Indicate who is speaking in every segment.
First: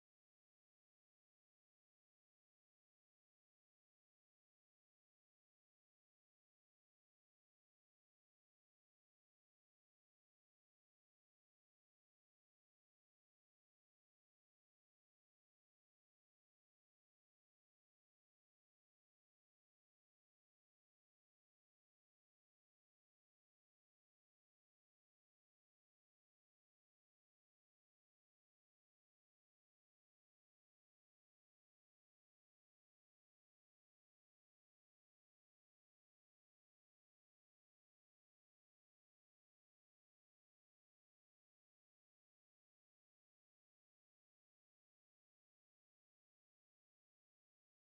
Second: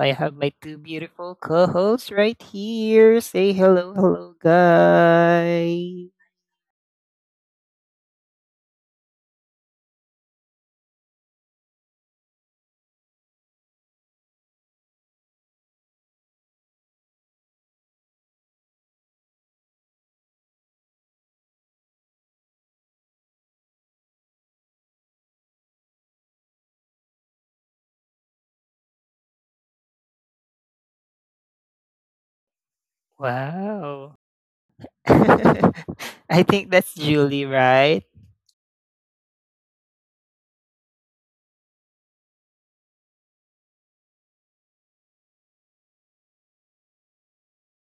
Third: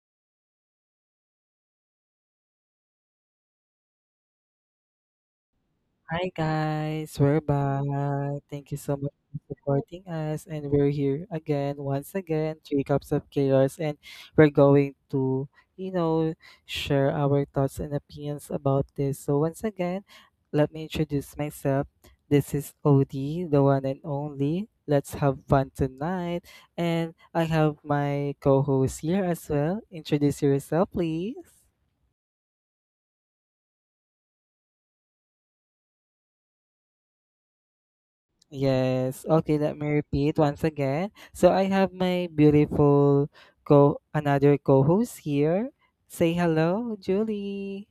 Speaker 1: I have my two beautiful co hosts right here. Say hello, hello, guys.
Speaker 2: Hi guys, we're back. Thank you so much for supporting us, and we're here again, once again, three cups of chaos, and we're going to, you know, share our thoughts and opinions about this. So once again, let me introduce myself. This is Odie, the one and only. Let's have fun tonight, and I have my co-host here as well. Introduce yourself, please.
Speaker 1: Wow. I think that's Julie, right?
Speaker 2: Yes. Okay, let me repeat once again. So I have my beautiful co another co-host here. Say hello, Julie.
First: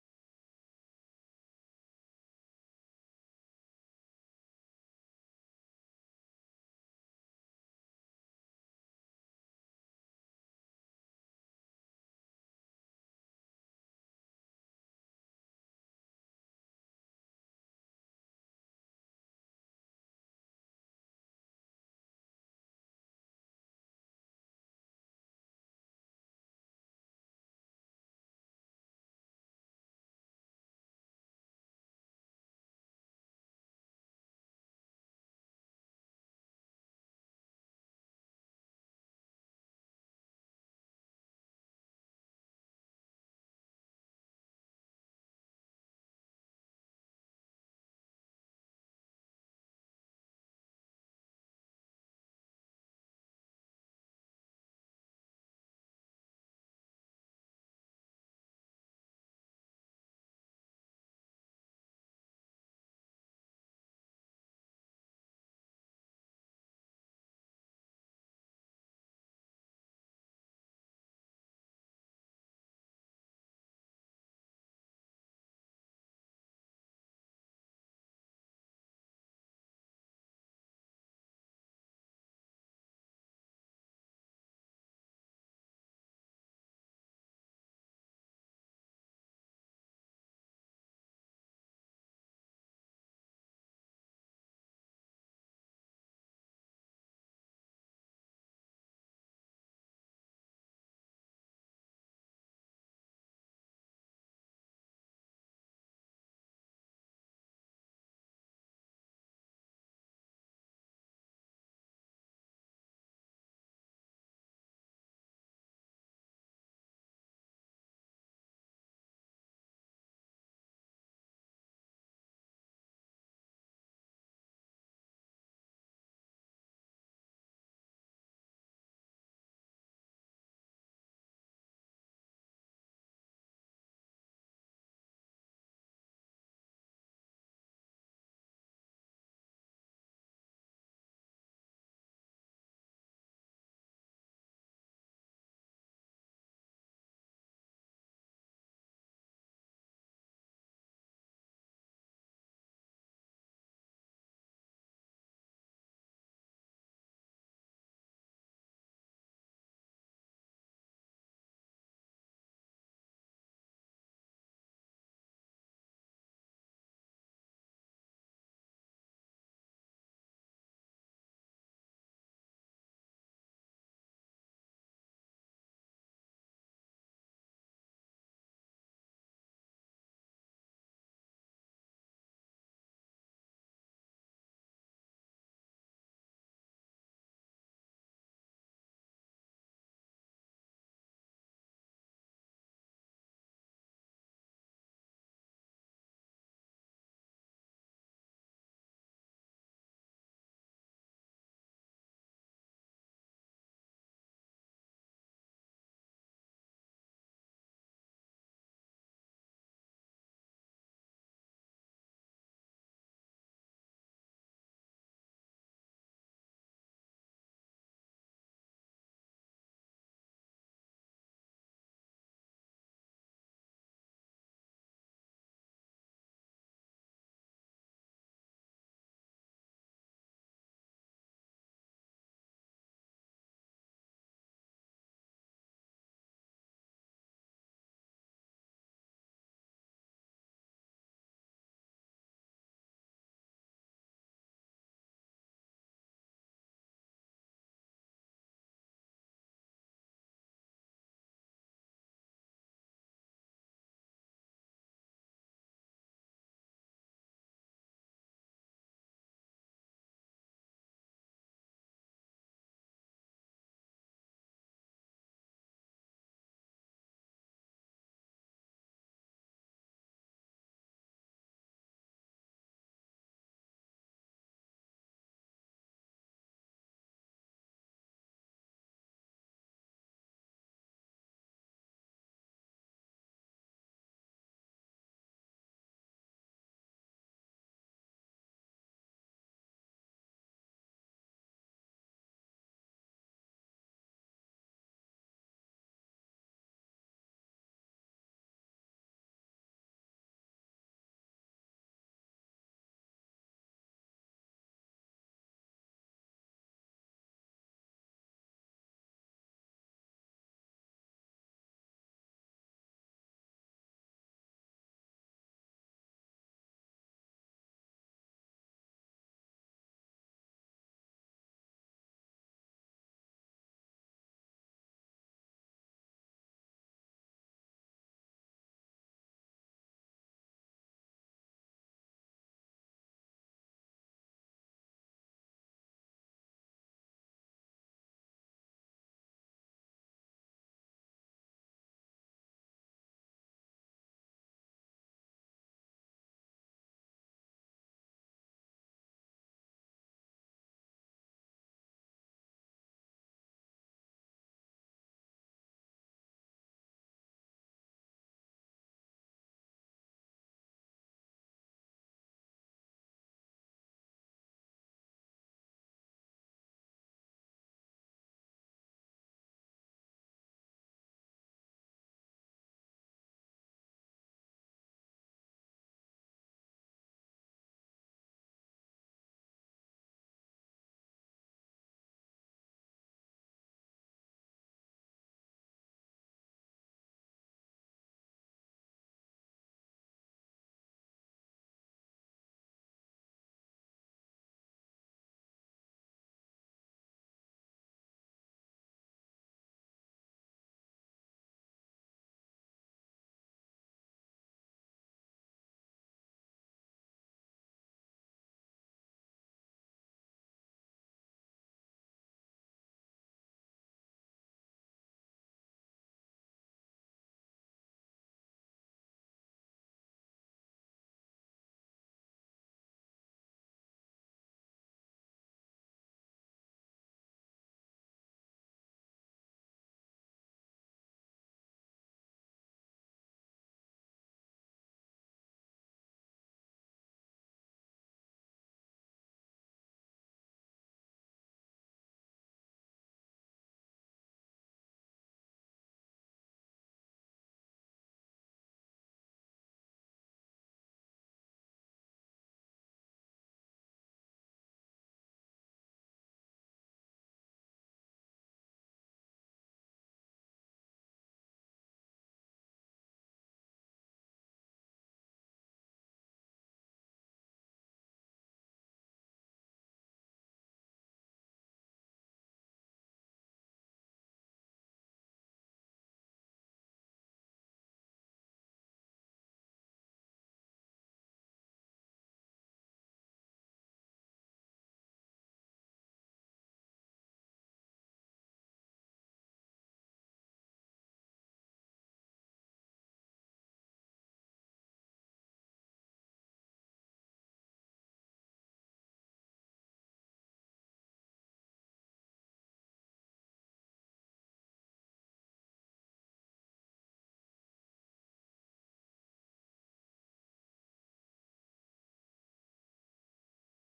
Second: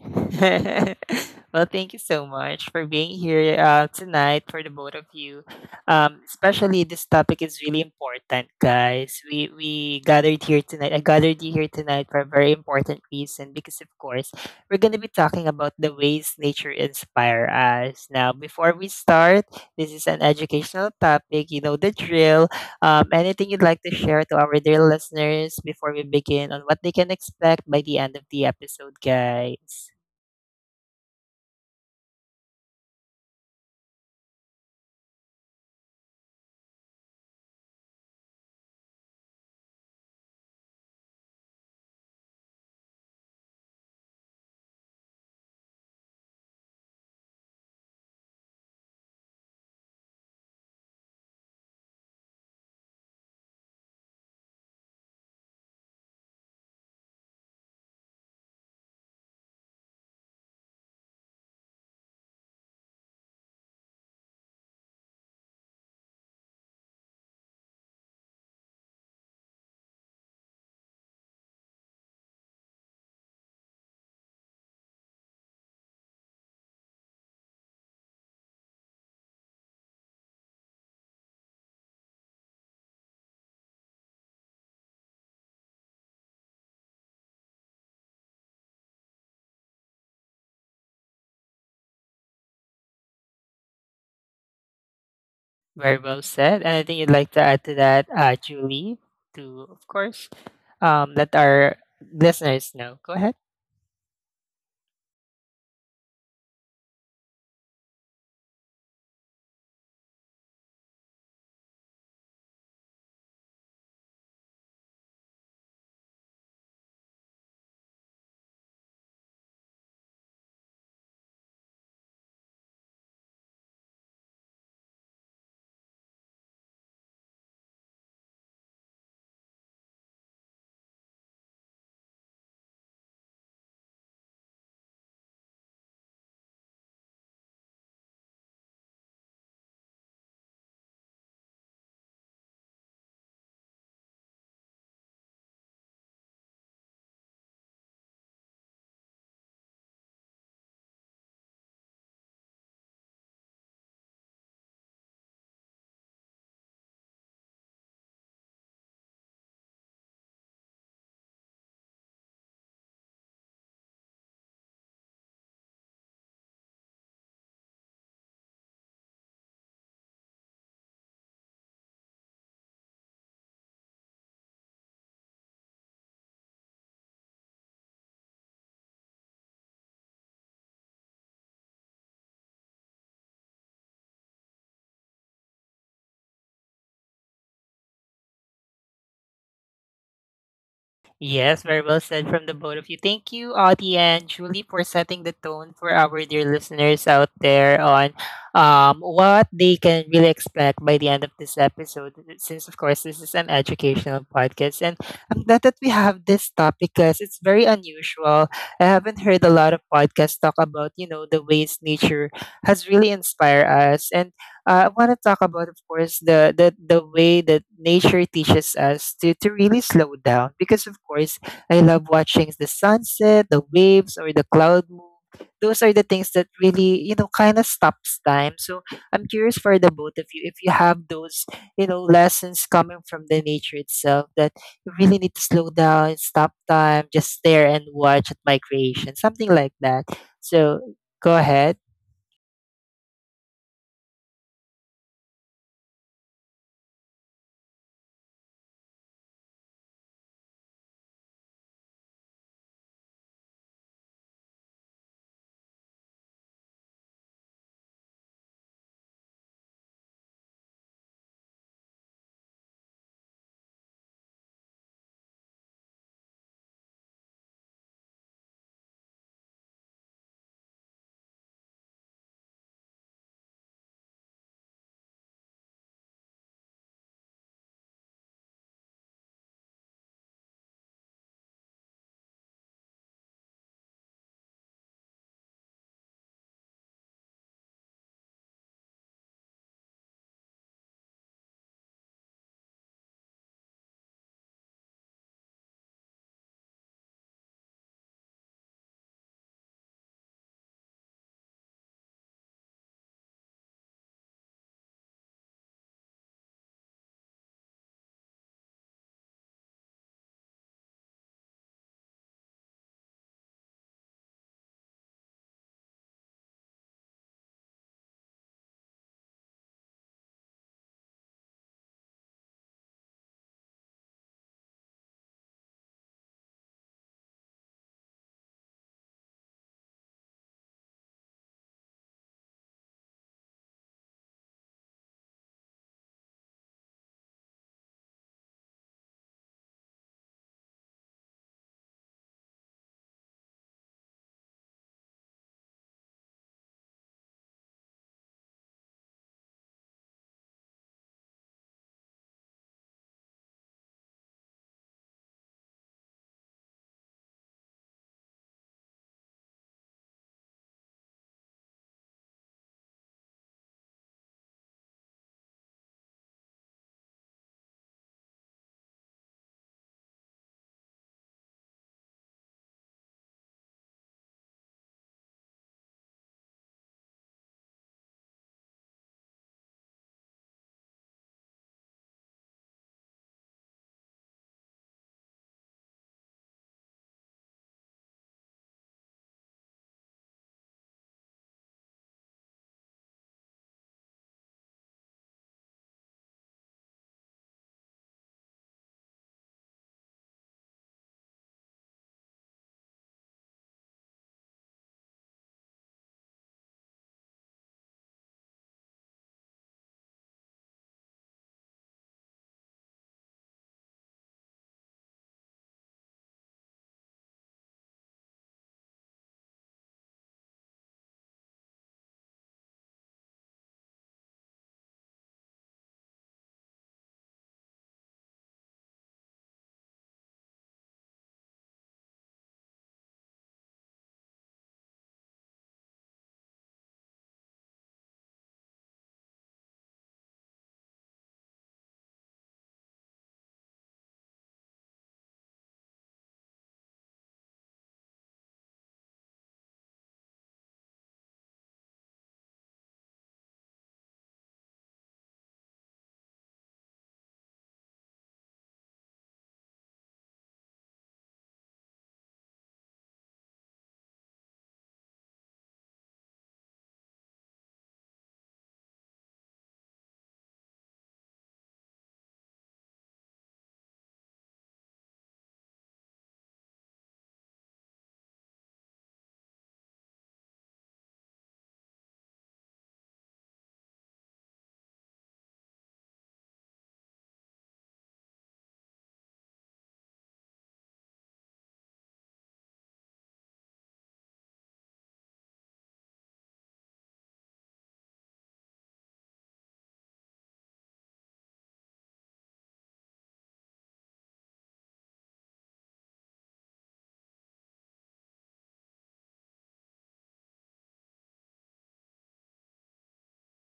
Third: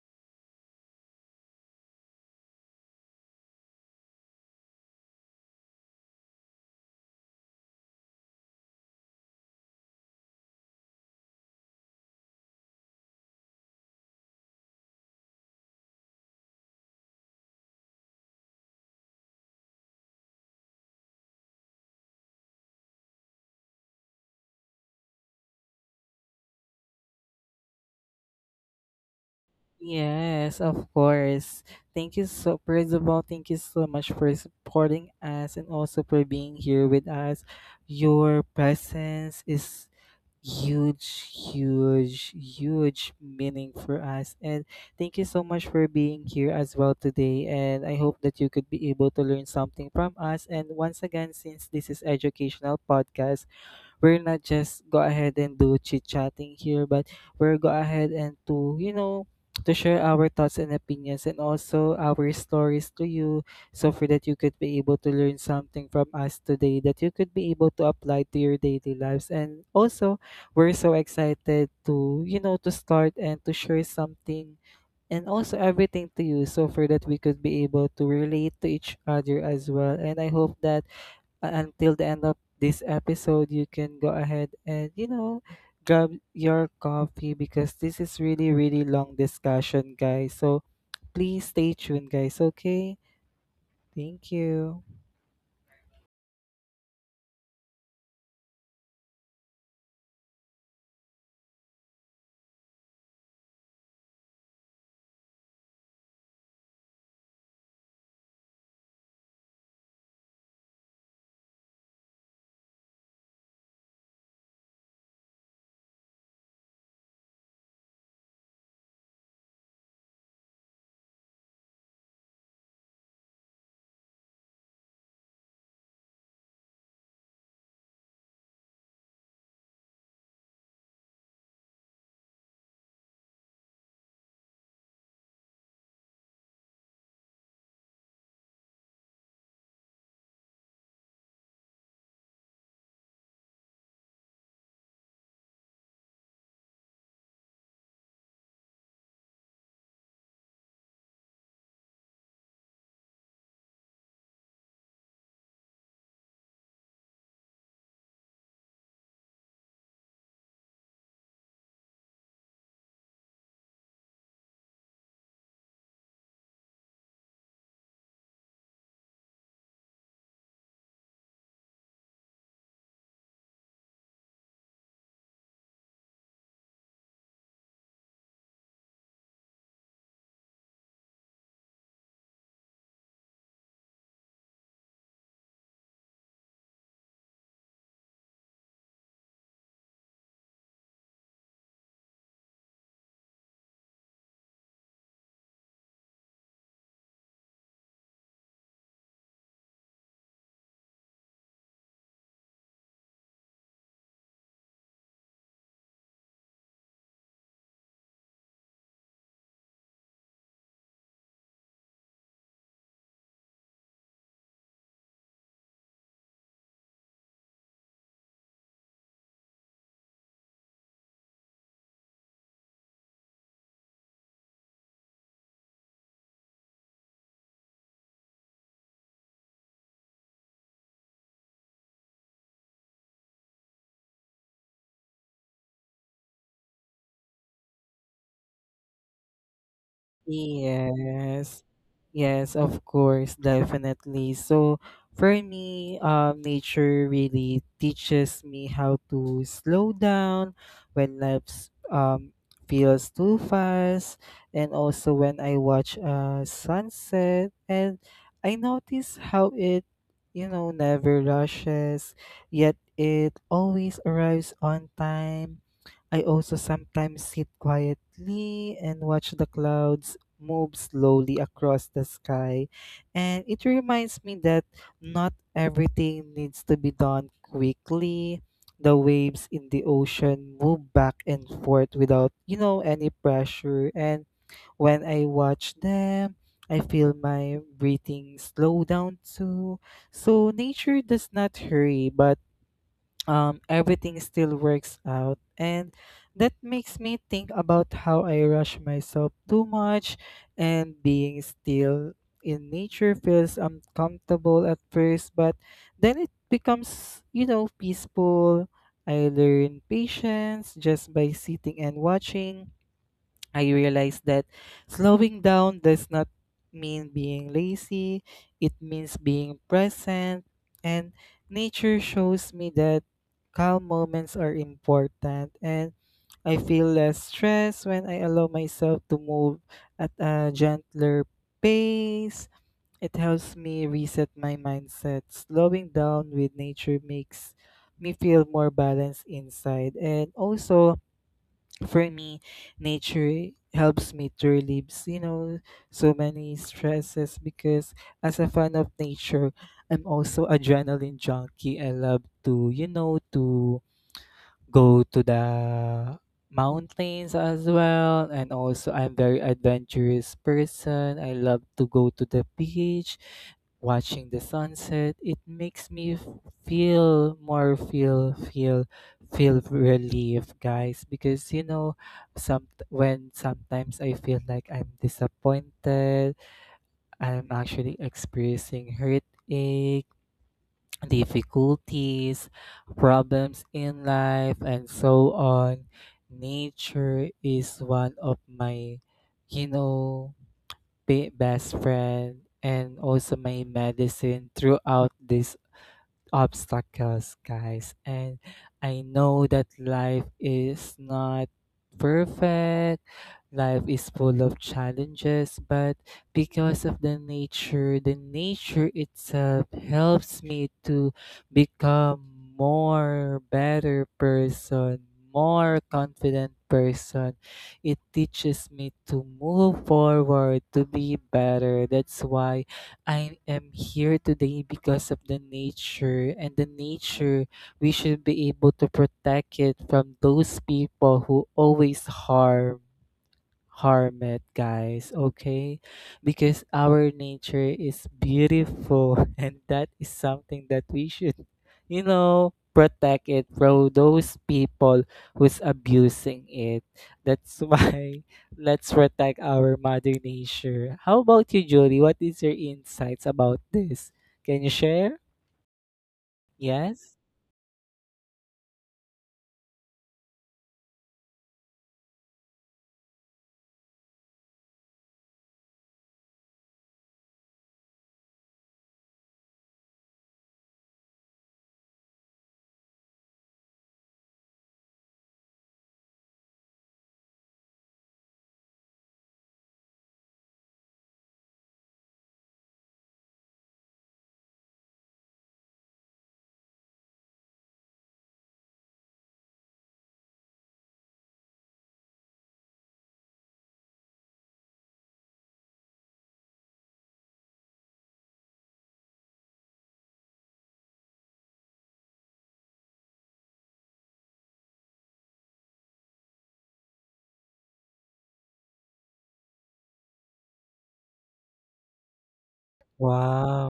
Speaker 1: Well, thank you so much for being here tonight for the both of you. Especially this topic is really important, guys. We gathered here tonight. I gathered you here tonight for a very important reason because, of course, we're going to be talking about the ways nature inspire us. Now, before we start, this is an educational topic. You know the drill. Anything you'd like to share to our dear listeners before we begin on what they can expect by the end of the episode, guys?
Speaker 2: Yes, of course. Thank you so first of all, thank you so much for supporting us and also for being here with us. Your presence is huge meaning for us, and thank you so much for being here as well today, and I hope that you could be able to learn something from us. And once again, since this is educational podcast, we're not just go ahead and do chit chatting here, but we're go ahead and to to share our thoughts and opinions and also our stories to you, so for that you could be able to learn something from us today that you could be able to apply to your daily lives. And also we're so excited to you know to start and to share something and also everything to you, so for that we could be able to relate to each other as well. And I hope that until the end of this episode, you can go ahead and, grab your coffee because this is really, really long discussion, guys. So please stay tuned, guys. Okay. Thank you.
Speaker 1: Very well said. Anything you'd like to add to that, Julie, to, of course, let our listeners know? Go ahead. Yes, very well said from the both of you. Thank you, Audie and Julie, for setting the tone for our dear listeners out there on what they can really expect by the end of this episode. Since, of course, this is an educational podcast, and I'm glad that we have this topic because it's very unusual. I haven't heard a lot of podcasts talk about, you know, the ways nature has really inspired us, and I want to talk about, of course, the way that nature teaches us to really slow down. Because of course, I love watching the sunset, the waves, or the cloud move. Those are the things that really, you know, kind of stops time. So I'm curious for the both of you if you have those, you know, lessons coming from the nature itself that you really need to slow down, stop time, just stare and watch at my creation, something like that. So go
Speaker 2: Yes.
Speaker 1: ahead.
Speaker 2: Yes, of course, definitely. So for me, nature really teaches me how to slow down when life feels too fast, and also when I watch a sunset, and I notice how it, never rushes, yet it always arrives on time. I also sometimes sit quietly and watch the clouds move slowly across the sky. And it reminds me that not everything needs to be done quickly. The waves in the ocean move back and forth without, any pressure. And when I watch them, I feel my breathing slow down too. So nature does not hurry, but everything still works out. And that makes me think about how I rush myself too much, and being still in nature feels uncomfortable at first, but then it becomes, peaceful. I learn patience just by sitting and watching. I realized that slowing down does not mean being lazy, it means being present. And nature shows me that calm moments are important. And I feel less stress when I allow myself to move at a gentler pace. It helps me reset my mindset. Slowing down with nature makes me feel more balanced inside. And also, for me, nature helps me to relieve, so many stresses because as a fan of nature, I'm also adrenaline junkie. I love to, to go to the mountains as well, and also I'm very adventurous person. I love to go to the beach, watching the sunset. It makes me f- feel more feel feel feel relief, guys, because you know sometimes I feel like I'm disappointed, I'm actually experiencing hurt difficulties, problems in life, and so on. Nature is one of my, you know, best friend and also my medicine throughout this obstacles, guys. And I know that life is not perfect, life is full of challenges, but because of the nature itself helps me to become more better person, more confident person. It teaches me to move forward, to be better. That's why I am here today because of the nature, and the nature we should be able to protect it from those people who always harm it, guys, okay? Because our nature is beautiful and that is something that we should, protect it from those people who's abusing it. That's why let's protect our mother nature. How about you, Julie? What is your insights about this? Can you share? Yes? Wow.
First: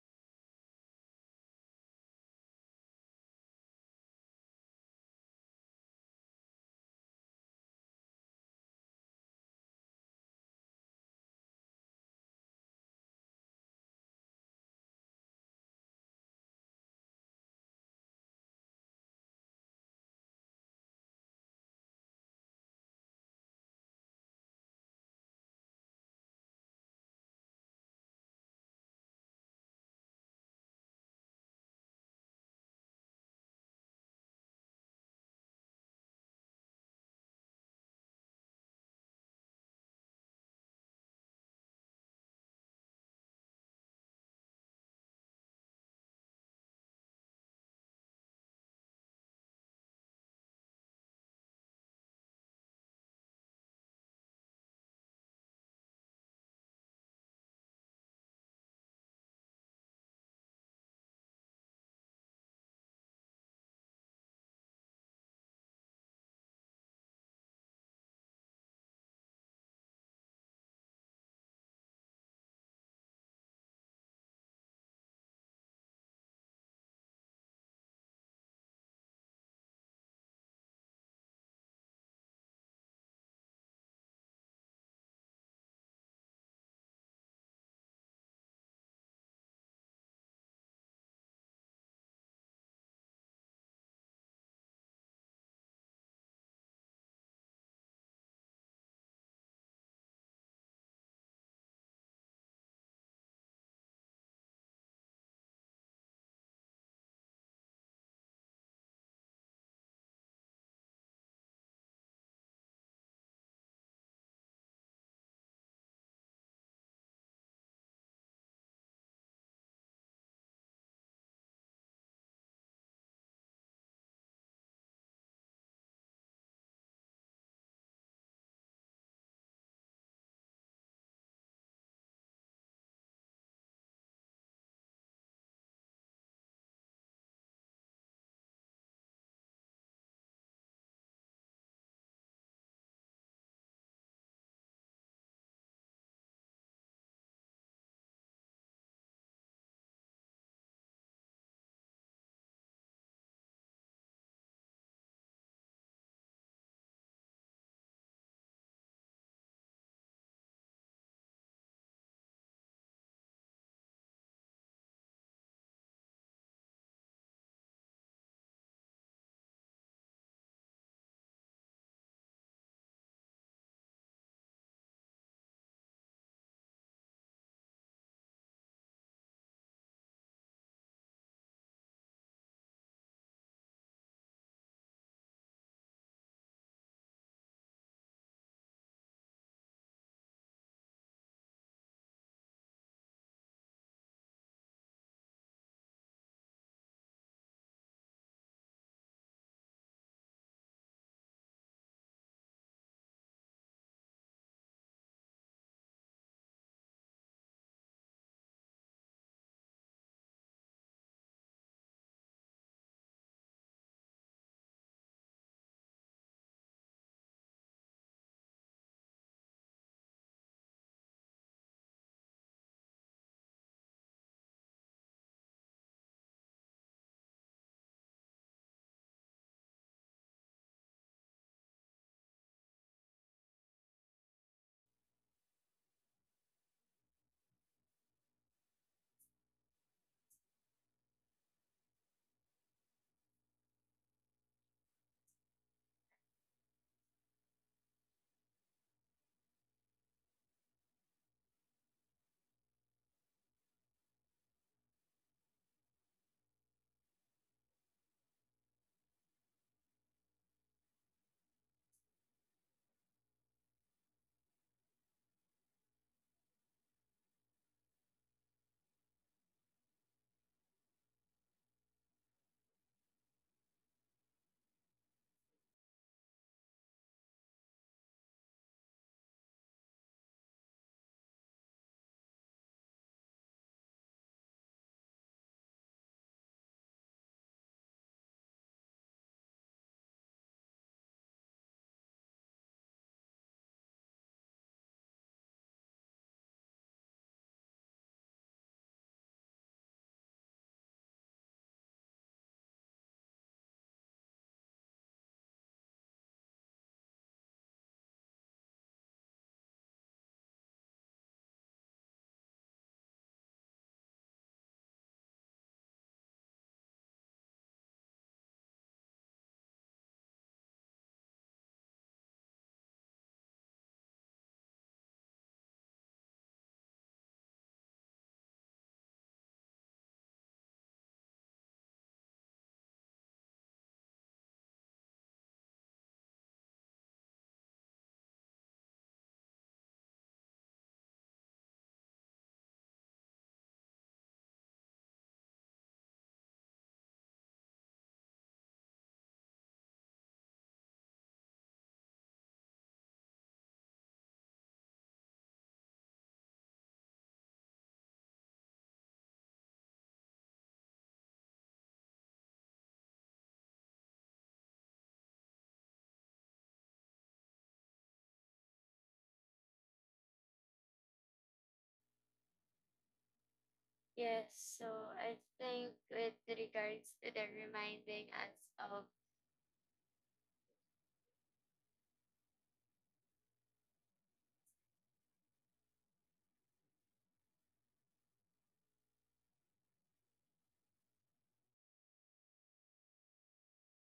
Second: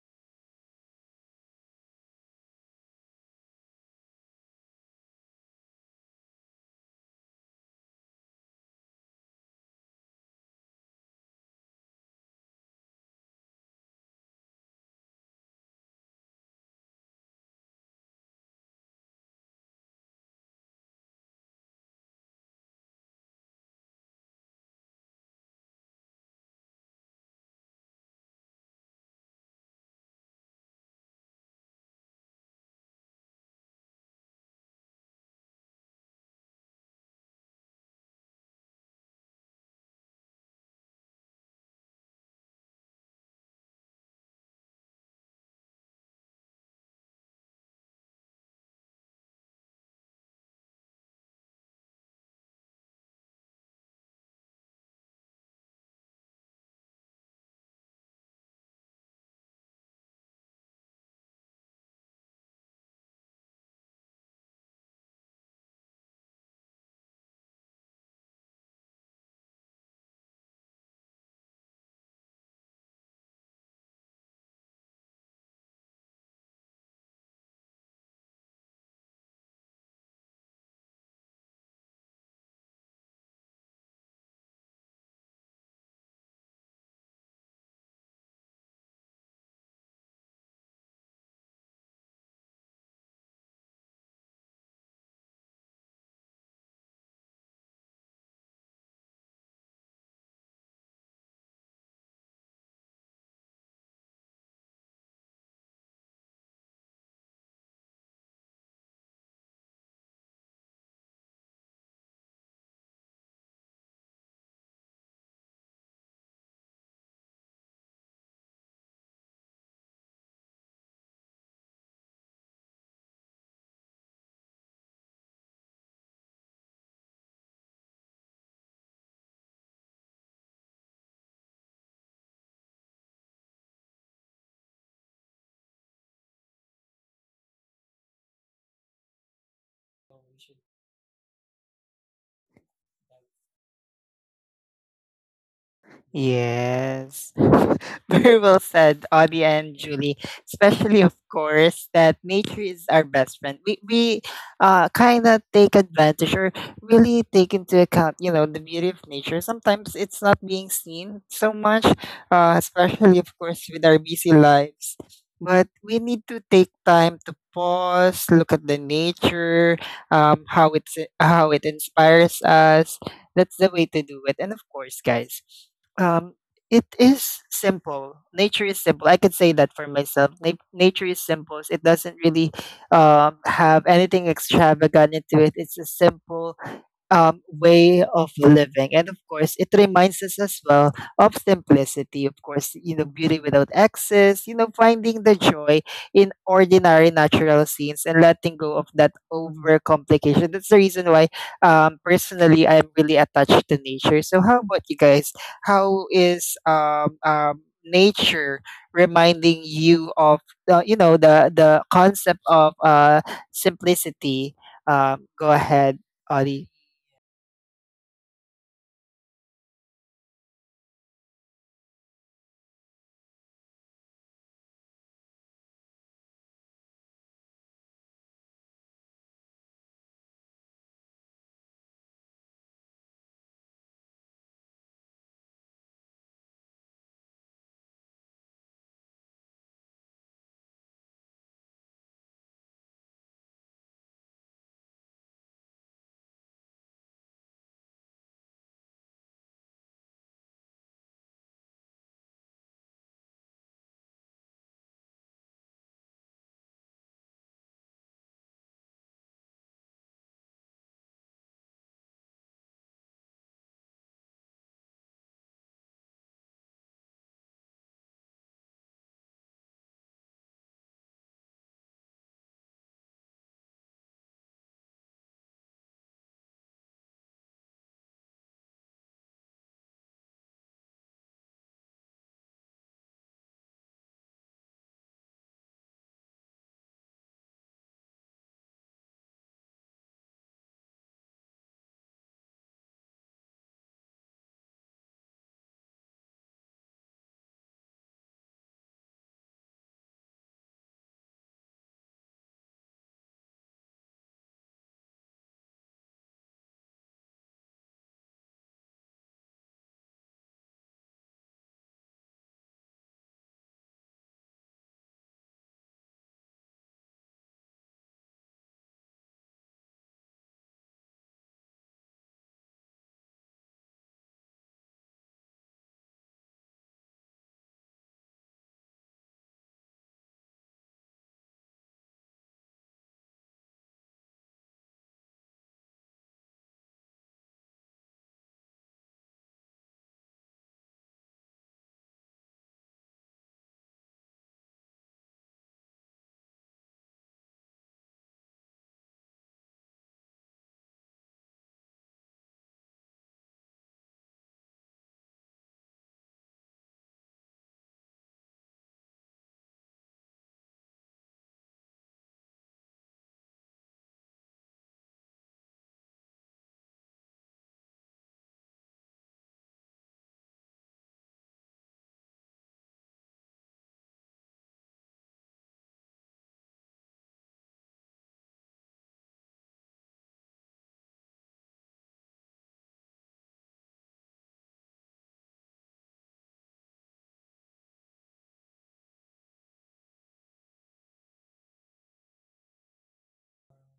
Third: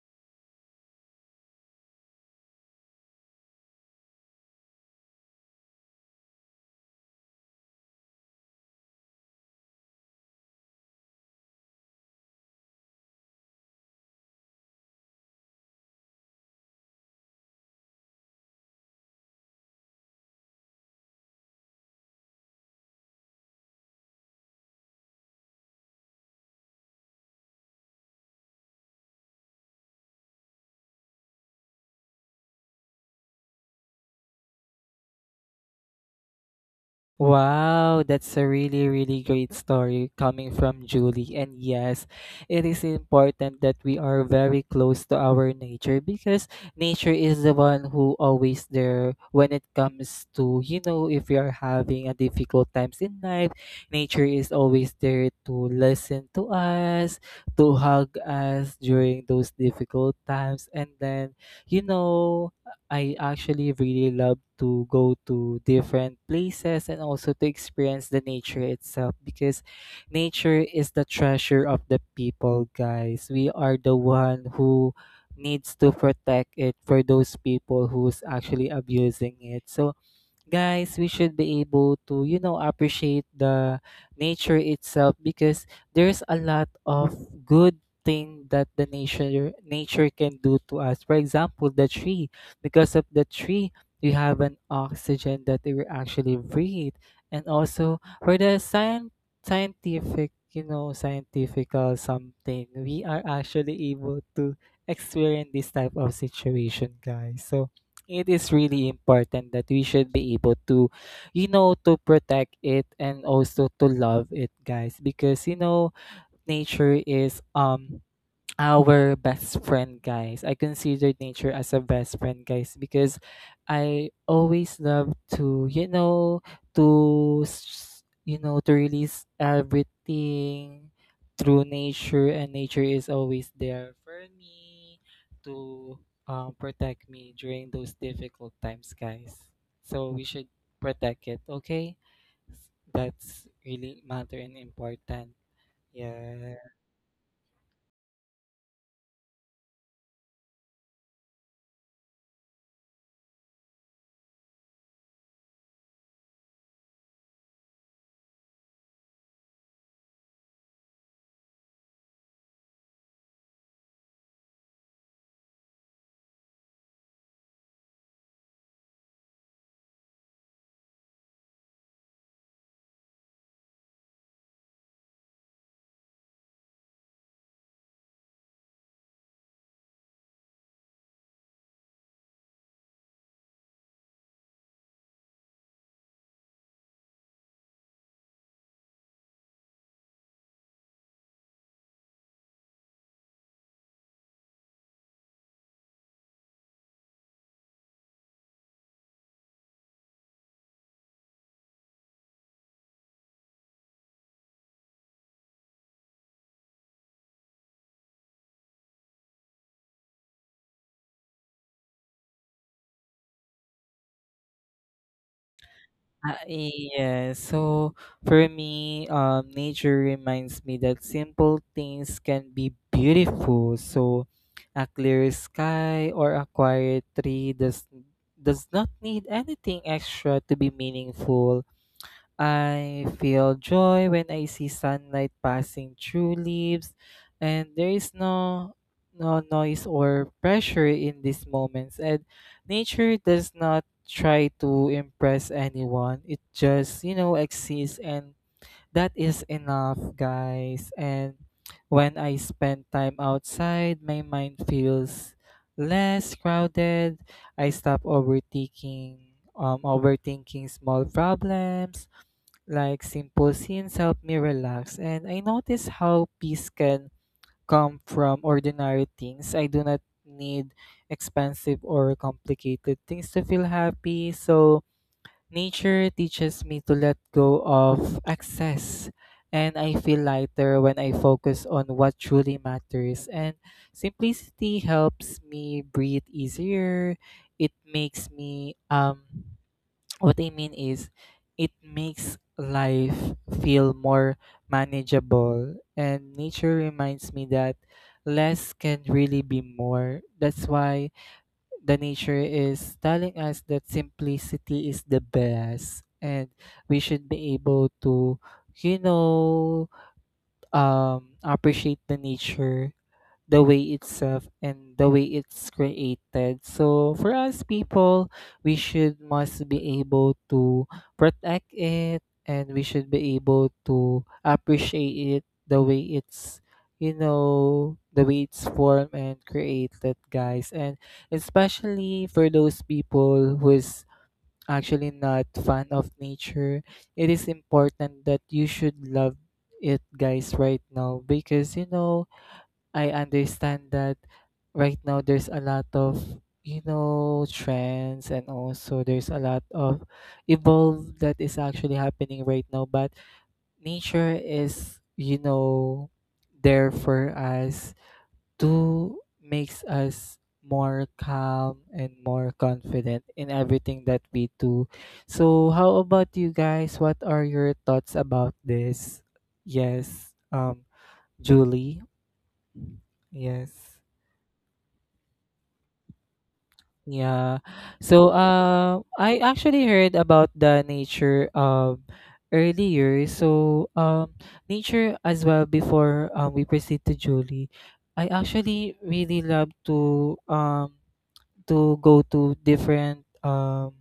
Speaker 2: Wow, that's a really, really great story coming from Julie. And yes, it is important that we are very close to our nature because nature is the one who always there when it comes to, if we are having a difficult times in life, nature is always there to listen to us, to hug us during those difficult times. And then, you know, I actually really love to go to different places and also to experience the nature itself because nature is the treasure of the people, guys. We are the one who needs to protect it for those people who's actually abusing it. So guys, we should be able to appreciate the nature itself because there's a lot of good thing that the nature can do to us. For example, the tree. Because of the tree, we have an oxygen that we actually breathe. And also, for the scientific scientifical something, we are actually able to experience this type of situation, guys. So it is really important that we should be able to, to protect it and also to love it, guys, because you know nature is our best friend, guys. I consider nature as a best friend, guys, because I always love to, to, to release everything through nature, and nature is always there for me to protect me during those difficult times, guys. So we should protect it, okay? That's really matter and important. Yeah.
Speaker 1: Yes. Very well said, Audie and Julie. Especially, of course, that nature is our best friend. We kind of take advantage or really take into account, you know, the beauty of nature. Sometimes it's not being seen so much, especially, of course, with our busy lives. But we need to take time to pause, look at the nature, how, it's, how it inspires us. That's the way to do it. And of course, guys, um, it is simple. Nature is simple. I could say that for myself. Nature is simple. It doesn't really have anything extravagant into it. It's a simple way of living. And of course, it reminds us as well of simplicity. Of course, you know, beauty without excess, you know, finding the joy in ordinary natural scenes and letting go of that overcomplication. That's the reason why, personally, I'm really attached to nature. So, how about you guys? How is nature reminding you of the, you know, the concept of simplicity? Go ahead, Ollie.
Speaker 2: Yeah, so for me, nature reminds me that simple things can be beautiful. So, a clear sky or a quiet tree does not need anything extra to be meaningful. I feel joy when I see sunlight passing through leaves, and there is no noise or pressure in these moments. And nature does not try to impress anyone. It just, exists, and that is enough, guys. And when I spend time outside, my mind feels less crowded. I stop overthinking small problems. Like simple scenes help me relax, and I notice how peace can come from ordinary things. I do not need expensive or complicated things to feel happy. So, nature teaches me to let go of excess, and I feel lighter when I focus on what truly matters. And simplicity helps me breathe easier. It makes me what I mean is it makes life feel more manageable, and nature reminds me that less can really be more. That's why the nature is telling us that simplicity is the best, and we should be able to, you know appreciate the nature the way itself and the way it's created. So for us people, we should must be able to protect it, and we should be able to appreciate it the way it's, the way it's formed and created, guys. And especially for those people who is actually not fan of nature, it is important that you should love it, guys, right now, because you know I understand that right now there's a lot of, trends, and also there's a lot of evolve that is actually happening right now. But nature is, there for us to makes us more calm and more confident in everything that we do. So how about you guys, what are your thoughts about this? Yes. Julie. Yes.
Speaker 3: Yes, so I think with regards to the
Speaker 2: Yeah.
Speaker 3: reminding
Speaker 2: So
Speaker 3: us of
Speaker 2: I actually heard about the nature earlier. So nature as well before we proceed to Julie. I actually really love to go to different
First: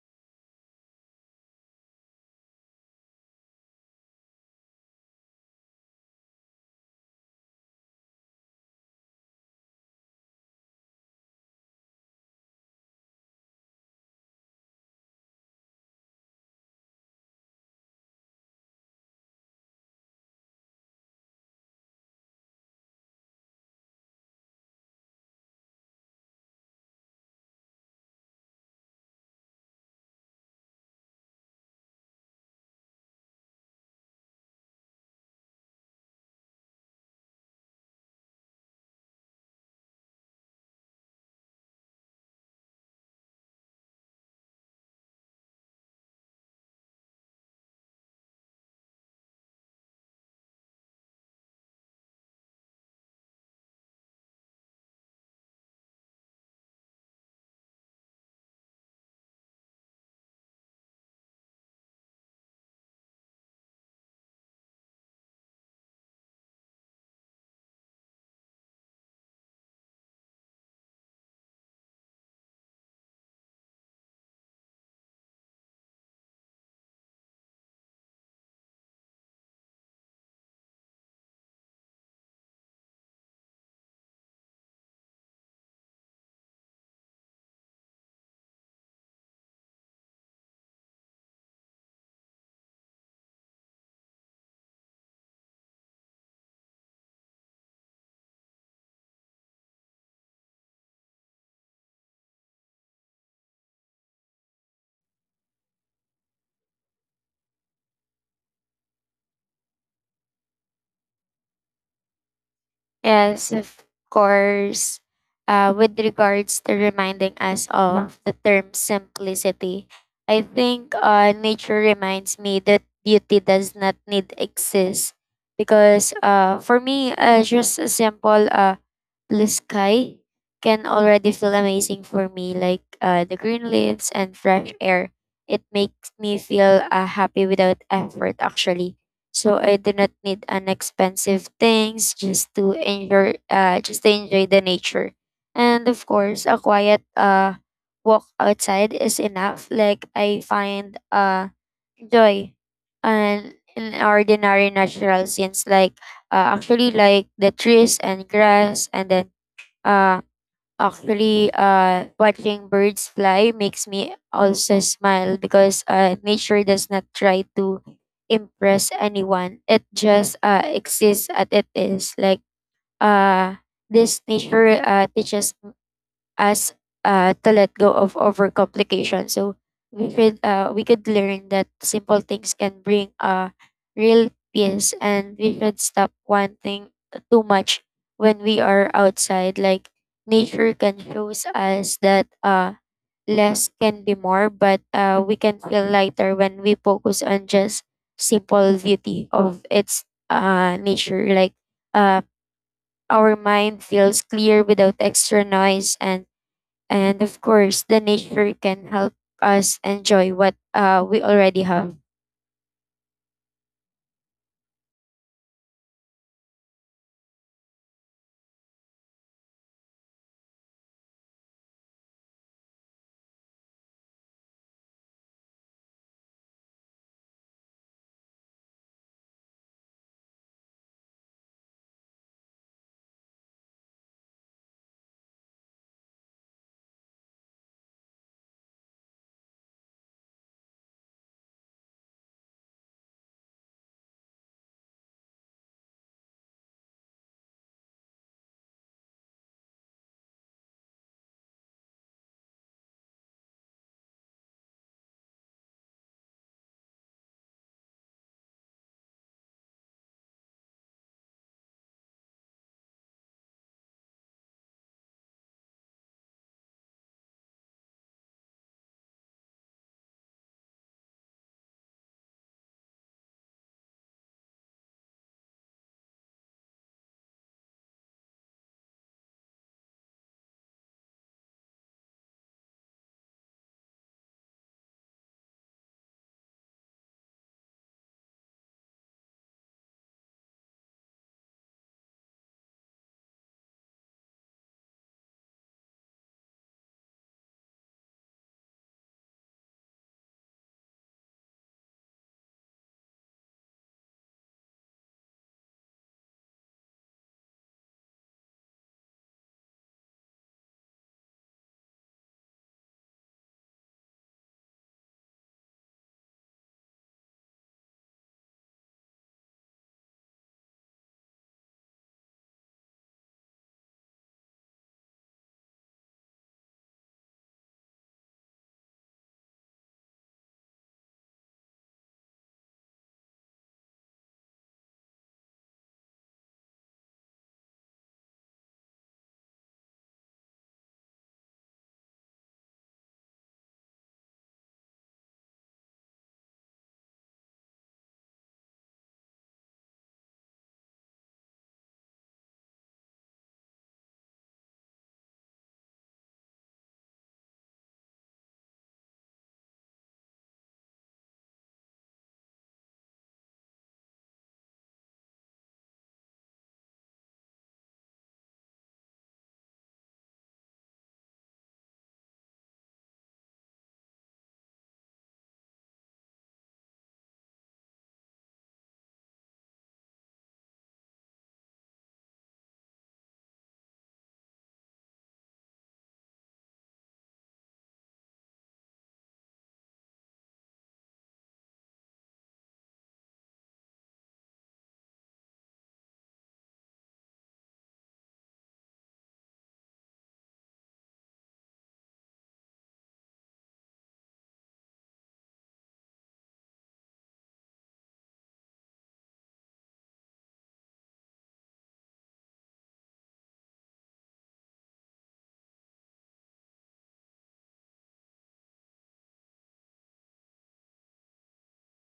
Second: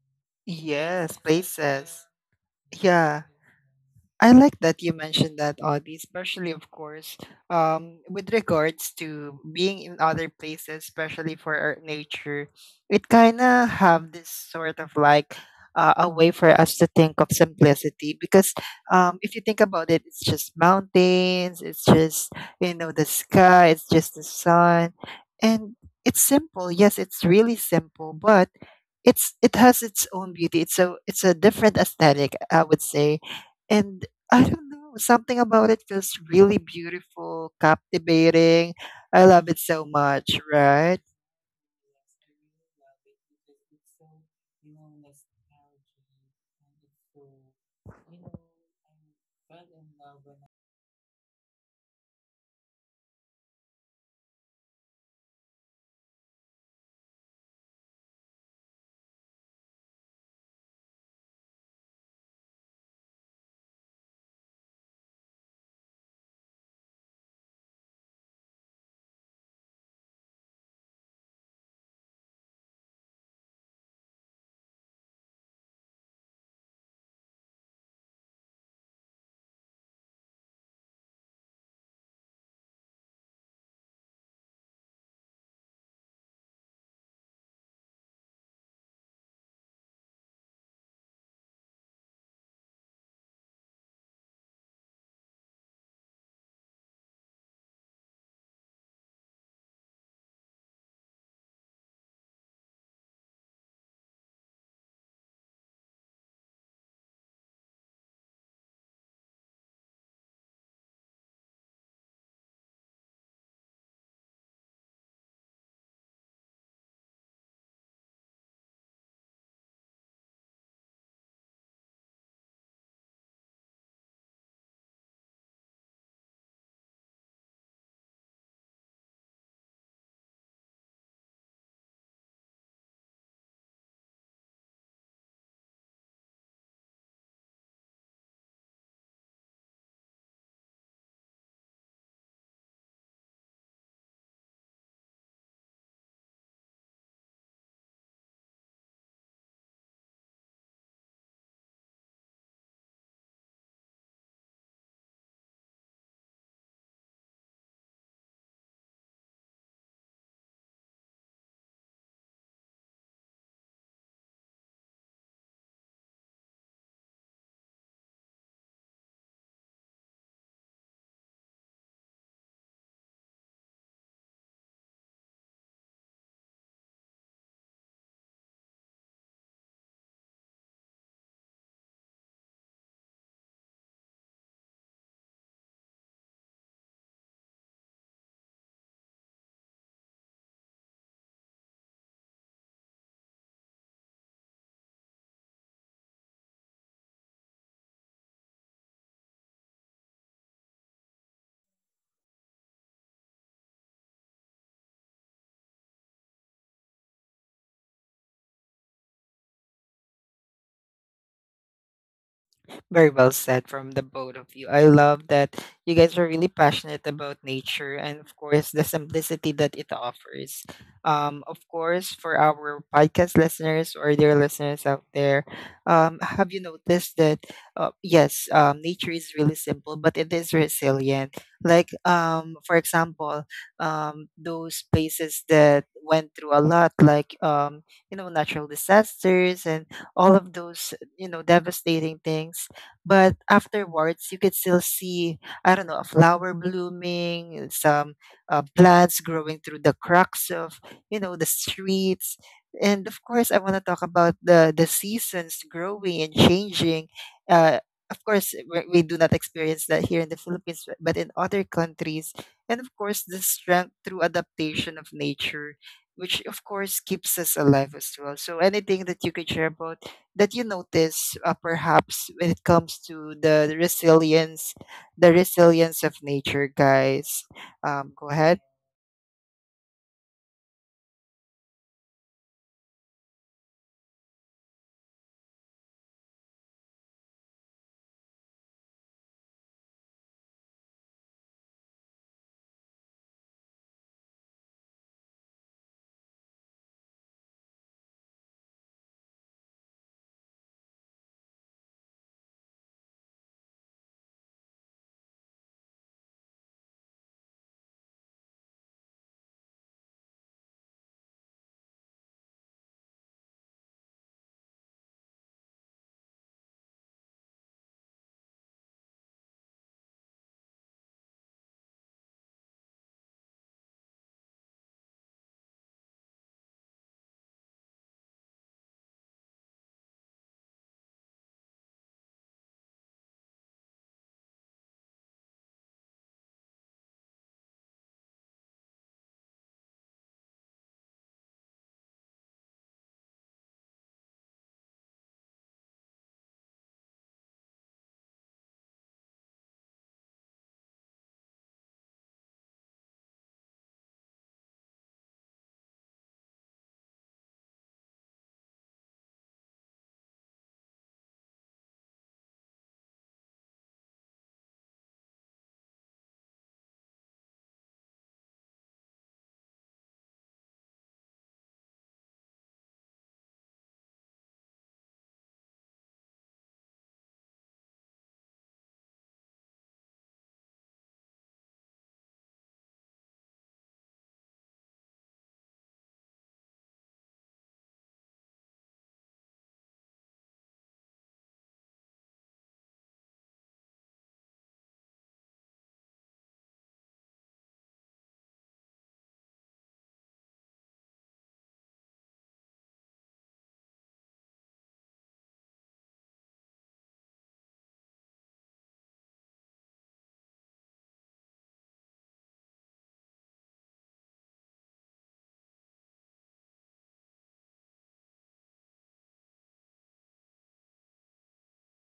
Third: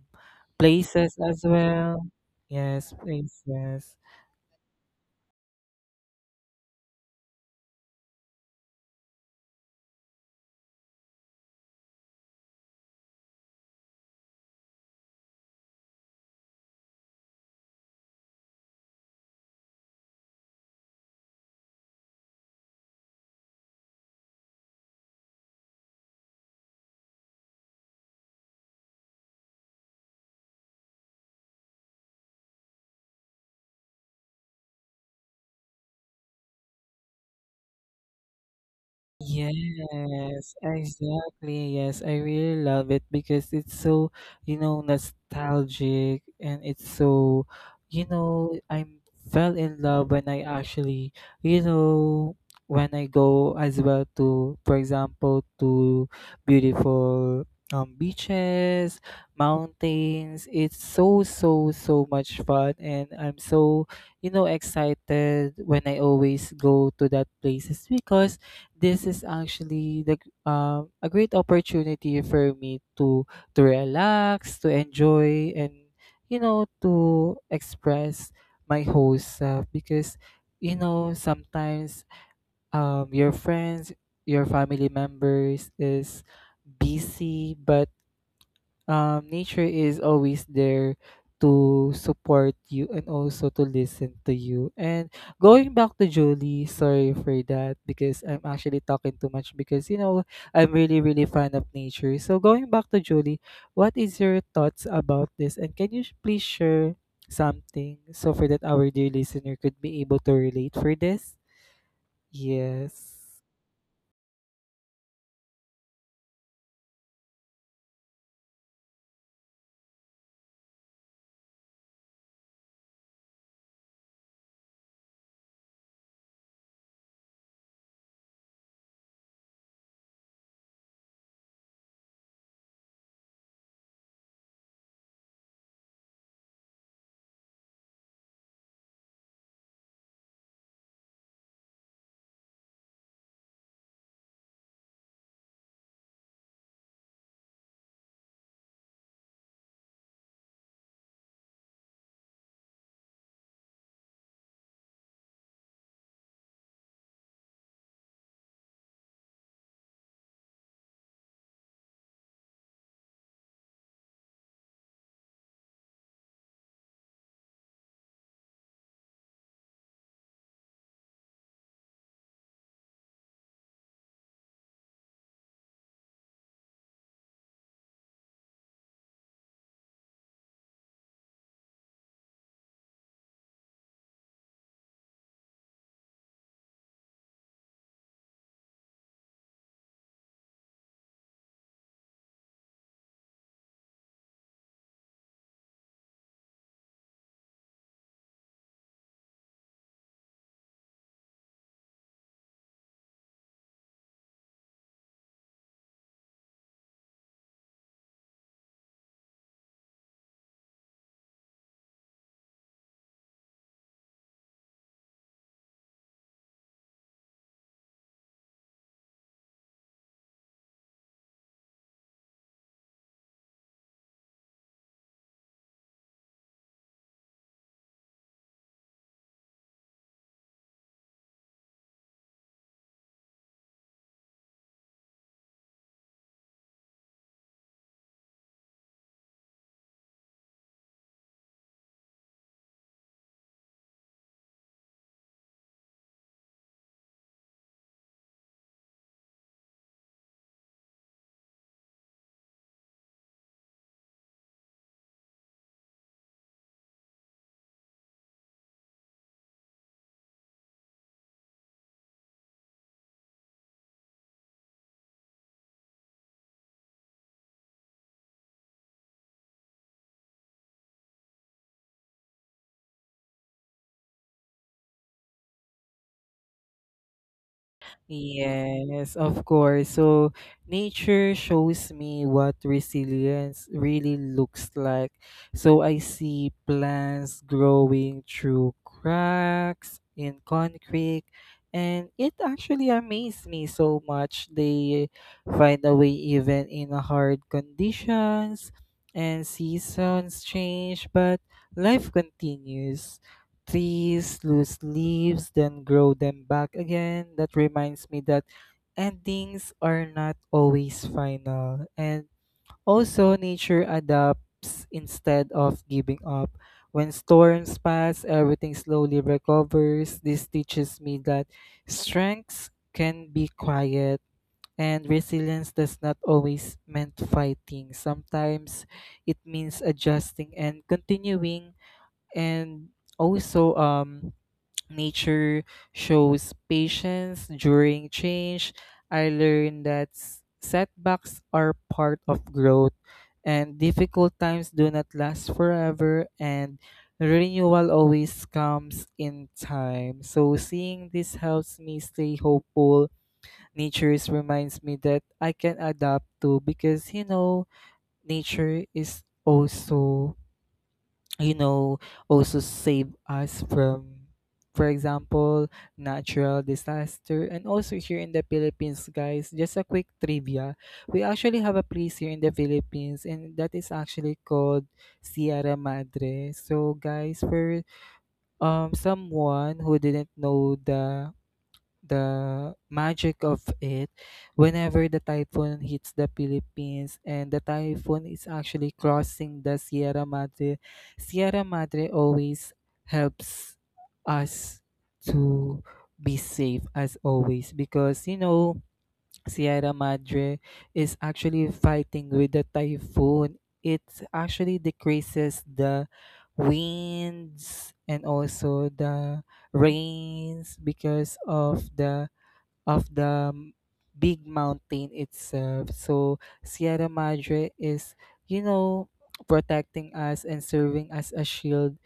Speaker 2: places
Speaker 1: Yes,
Speaker 2: as well.
Speaker 1: places.
Speaker 2: Yes,
Speaker 1: Yeah.
Speaker 2: places.
Speaker 1: I like that you mentioned that, Audie, especially, of course, with regards to being in other places, especially for our nature, it kind of have this sort of like a way for us to think of simplicity because if you think about it, it's just mountains, it's just, you know, the sky, it's just the sun. And it's simple. Yes, it's really simple, but it has its own beauty. It's a different aesthetic, I would say, and I don't know, something about it feels really beautiful, captivating. I love it so much,
Speaker 2: Yes,
Speaker 1: right?
Speaker 2: exactly. Yes, I really love it because it's so, nostalgic, and it's so, I fell in love when I actually, you know, when I go as well to, for example, to beautiful beaches, mountains. It's so, so, so much fun, and I'm so, excited when I always go to that places because this is actually the a great opportunity for me to relax, to enjoy, and to express my whole self, because you know sometimes your friends, your family members is busy, but nature is always there to support you and also to listen to you. And going back to Julie, sorry for that because I'm actually talking too much because you know I'm really really fan of nature. So going back to Julie, what is your thoughts about this? And can you please share something, so for that our dear listener could be able to relate for this? Yes.
Speaker 3: yes, of course. With regards to reminding us of the term simplicity, I think nature reminds me that beauty does not need exist because for me, just a simple blue sky can already feel amazing for me, like the green leaves and fresh air. It makes me feel happy without effort, actually. So I do not need an expensive things just to enjoy the nature. And of course, a quiet walk outside is enough. Like I find joy and in ordinary natural scenes like actually like the trees and grass and then uh actually, watching birds fly makes me also smile because nature does not try to impress anyone. It just exists as it is. Like uh, this nature teaches us to let go of overcomplication. So we could learn that simple things can bring a real peace, and we should stop wanting too much when we are outside. Like nature can shows us that less can be more, but we can feel lighter when we focus on just simple beauty of its nature. Like uh, our mind feels clear without extra noise and of course the nature can help us enjoy what we already have.
Speaker 1: Very well said from the both of you. I love that you guys are really passionate about nature and, of course, the simplicity that it offers. Of course, for our podcast listeners or their listeners out there, have you noticed that, yes, nature is really simple, but it is resilient. Like, for example, those places that went through a lot, like, you know, natural disasters and all of those, you know, devastating things, but afterwards, you could still see, I don't know, a flower blooming, some plants growing through the cracks of, you know, the streets. And of course, I want to talk about the seasons growing and changing. Uh, of course, we do not experience that here in the Philippines, but in other countries. And of course, the strength through adaptation of nature, which of course keeps us alive as well. So anything that you could share about that you notice perhaps when it comes to the resilience of nature, guys? Go ahead.
Speaker 2: Yes, of course. So nature shows me what resilience really looks like. So I see plants growing through cracks in concrete, and it actually amazed me so much. They find a way even in a hard conditions, and seasons change, but life continues. Trees lose leaves, then grow them back again. That reminds me that endings are not always final. And also, nature adapts instead of giving up. When storms pass, everything slowly recovers. This teaches me that strengths can be quiet and resilience does not always meant fighting. Sometimes it means adjusting and continuing. And also nature shows patience during change. I learned that setbacks are part of growth and difficult times do not last forever, and renewal always comes in time. So seeing this helps me stay hopeful. Reminds me that I can adapt to because nature is also, you know also save us from, for example, natural disaster. And also here in the Philippines, guys, just a quick trivia, we actually have a place here in the Philippines and that is actually called Sierra Madre. So guys, for someone who didn't know the magic of it, whenever the typhoon hits the Philippines and the typhoon is actually crossing the Sierra Madre, Sierra Madre always helps us to be safe as always because you know Sierra Madre is actually fighting with the typhoon. It actually decreases the winds and also the rains because of the of the m- big mountain itself. So Sierra Madre is, you know, protecting us and serving as a shield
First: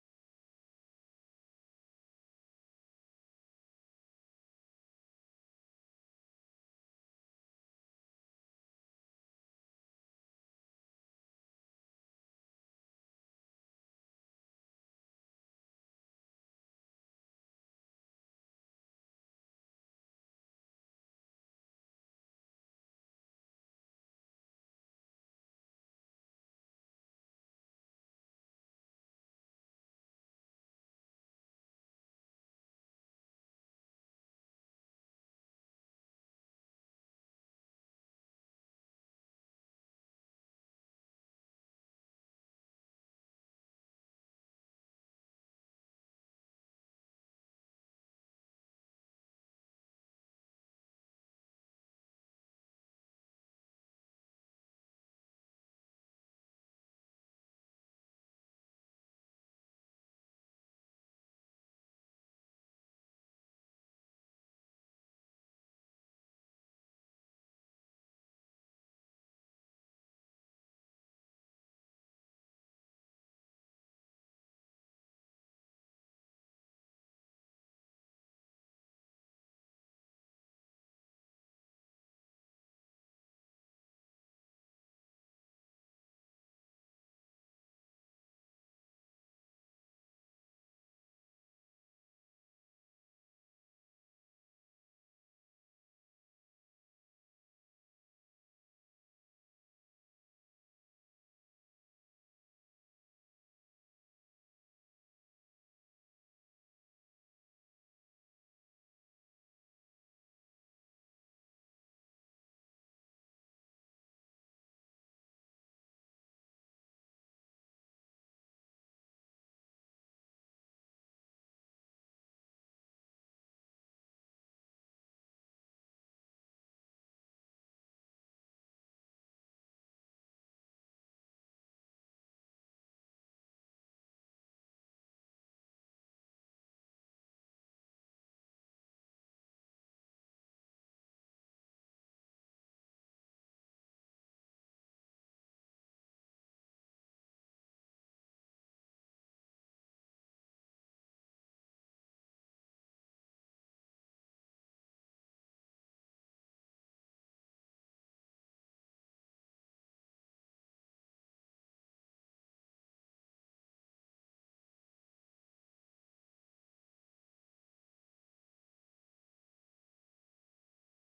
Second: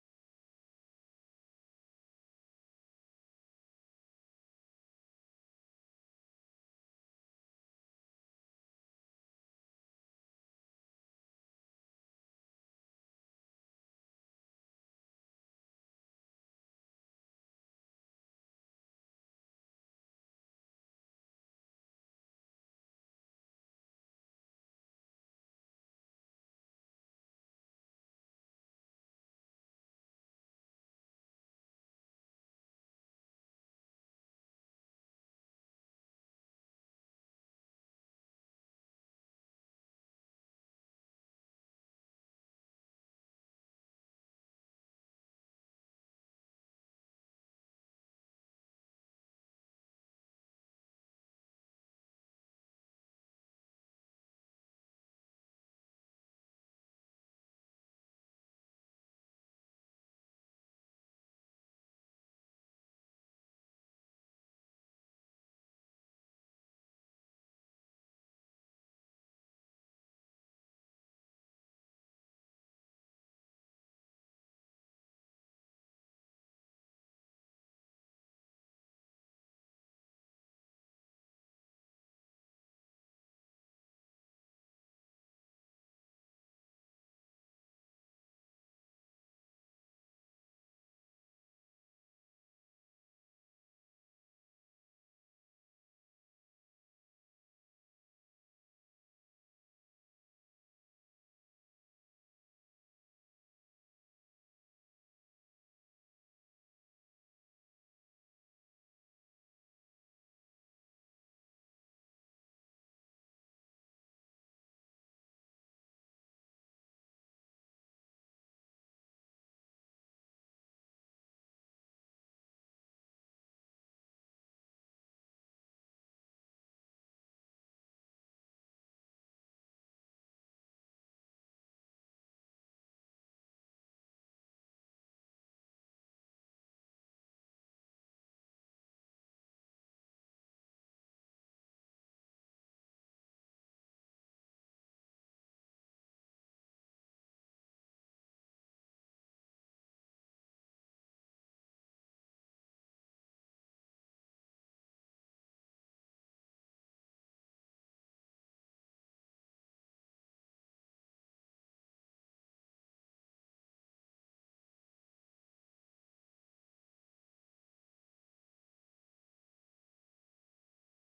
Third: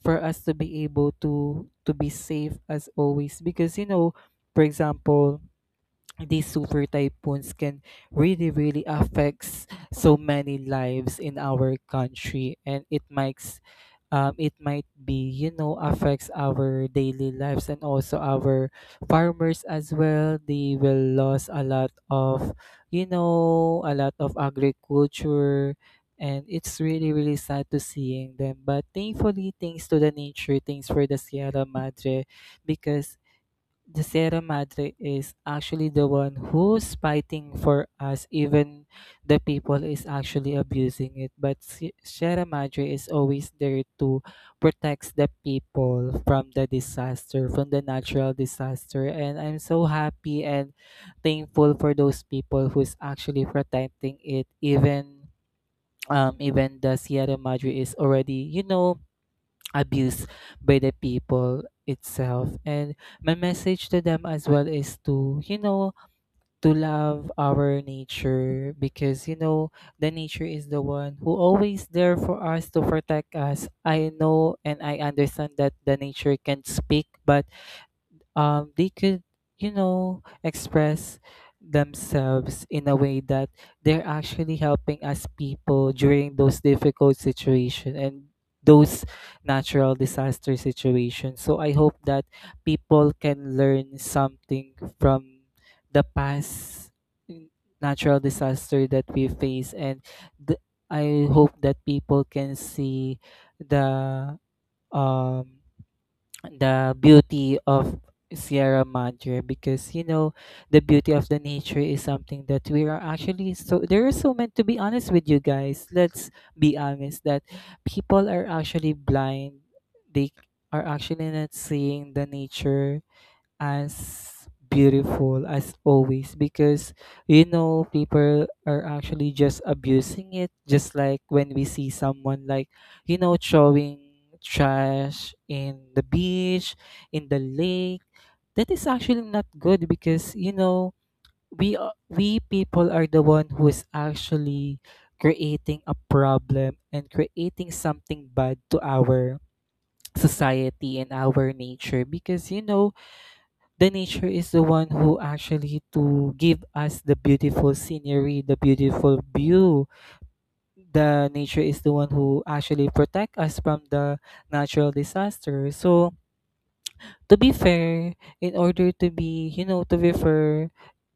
Speaker 2: for us to be able to be safe as always because, you know, for example, these super typhoons can really really affects so many lives in our country, and it makes it might be, you know, affects our daily lives and also our farmers as well. They will lose a lot of, a lot of agriculture, and it's really really sad to seeing them. But thankfully, thanks to the nature, thanks for the Sierra Madre, because the Sierra Madre is actually the one who's fighting for us, even the people is actually abusing it. But Sierra Madre is always there to protect the people from the disaster, from the natural disaster. And I'm so happy and thankful for those people who's actually protecting it, even even the Sierra Madre is already, you know, abused by the people itself. And my message to them as well is to, to love our nature because you know the nature is the one who always there for us to protect us. I know and I understand that the nature can speak, but they could, you know, express themselves in a way that they're actually helping us people during those difficult situations and those natural disaster situations. So I hope that people can learn something from the past n- natural disaster that we face. And th- I hope that people can see the um the beauty of Sierra Madre because you know the beauty of the nature is something that we are actually so there is so meant. To be honest with you guys, let's be honest that people are actually blind. They are actually not seeing the nature as beautiful as always because you know people are actually just abusing it. Just like when we see someone like, you know, throwing trash in the beach, in the lake, that is actually not good because you know we people are the one who is actually creating a problem and creating something bad to our society and our nature because you know the nature is the one who actually to give us the beautiful scenery, the beautiful view. The nature is the one who actually protect us from the natural disaster. So to be fair, in order to be, you know, to be fair,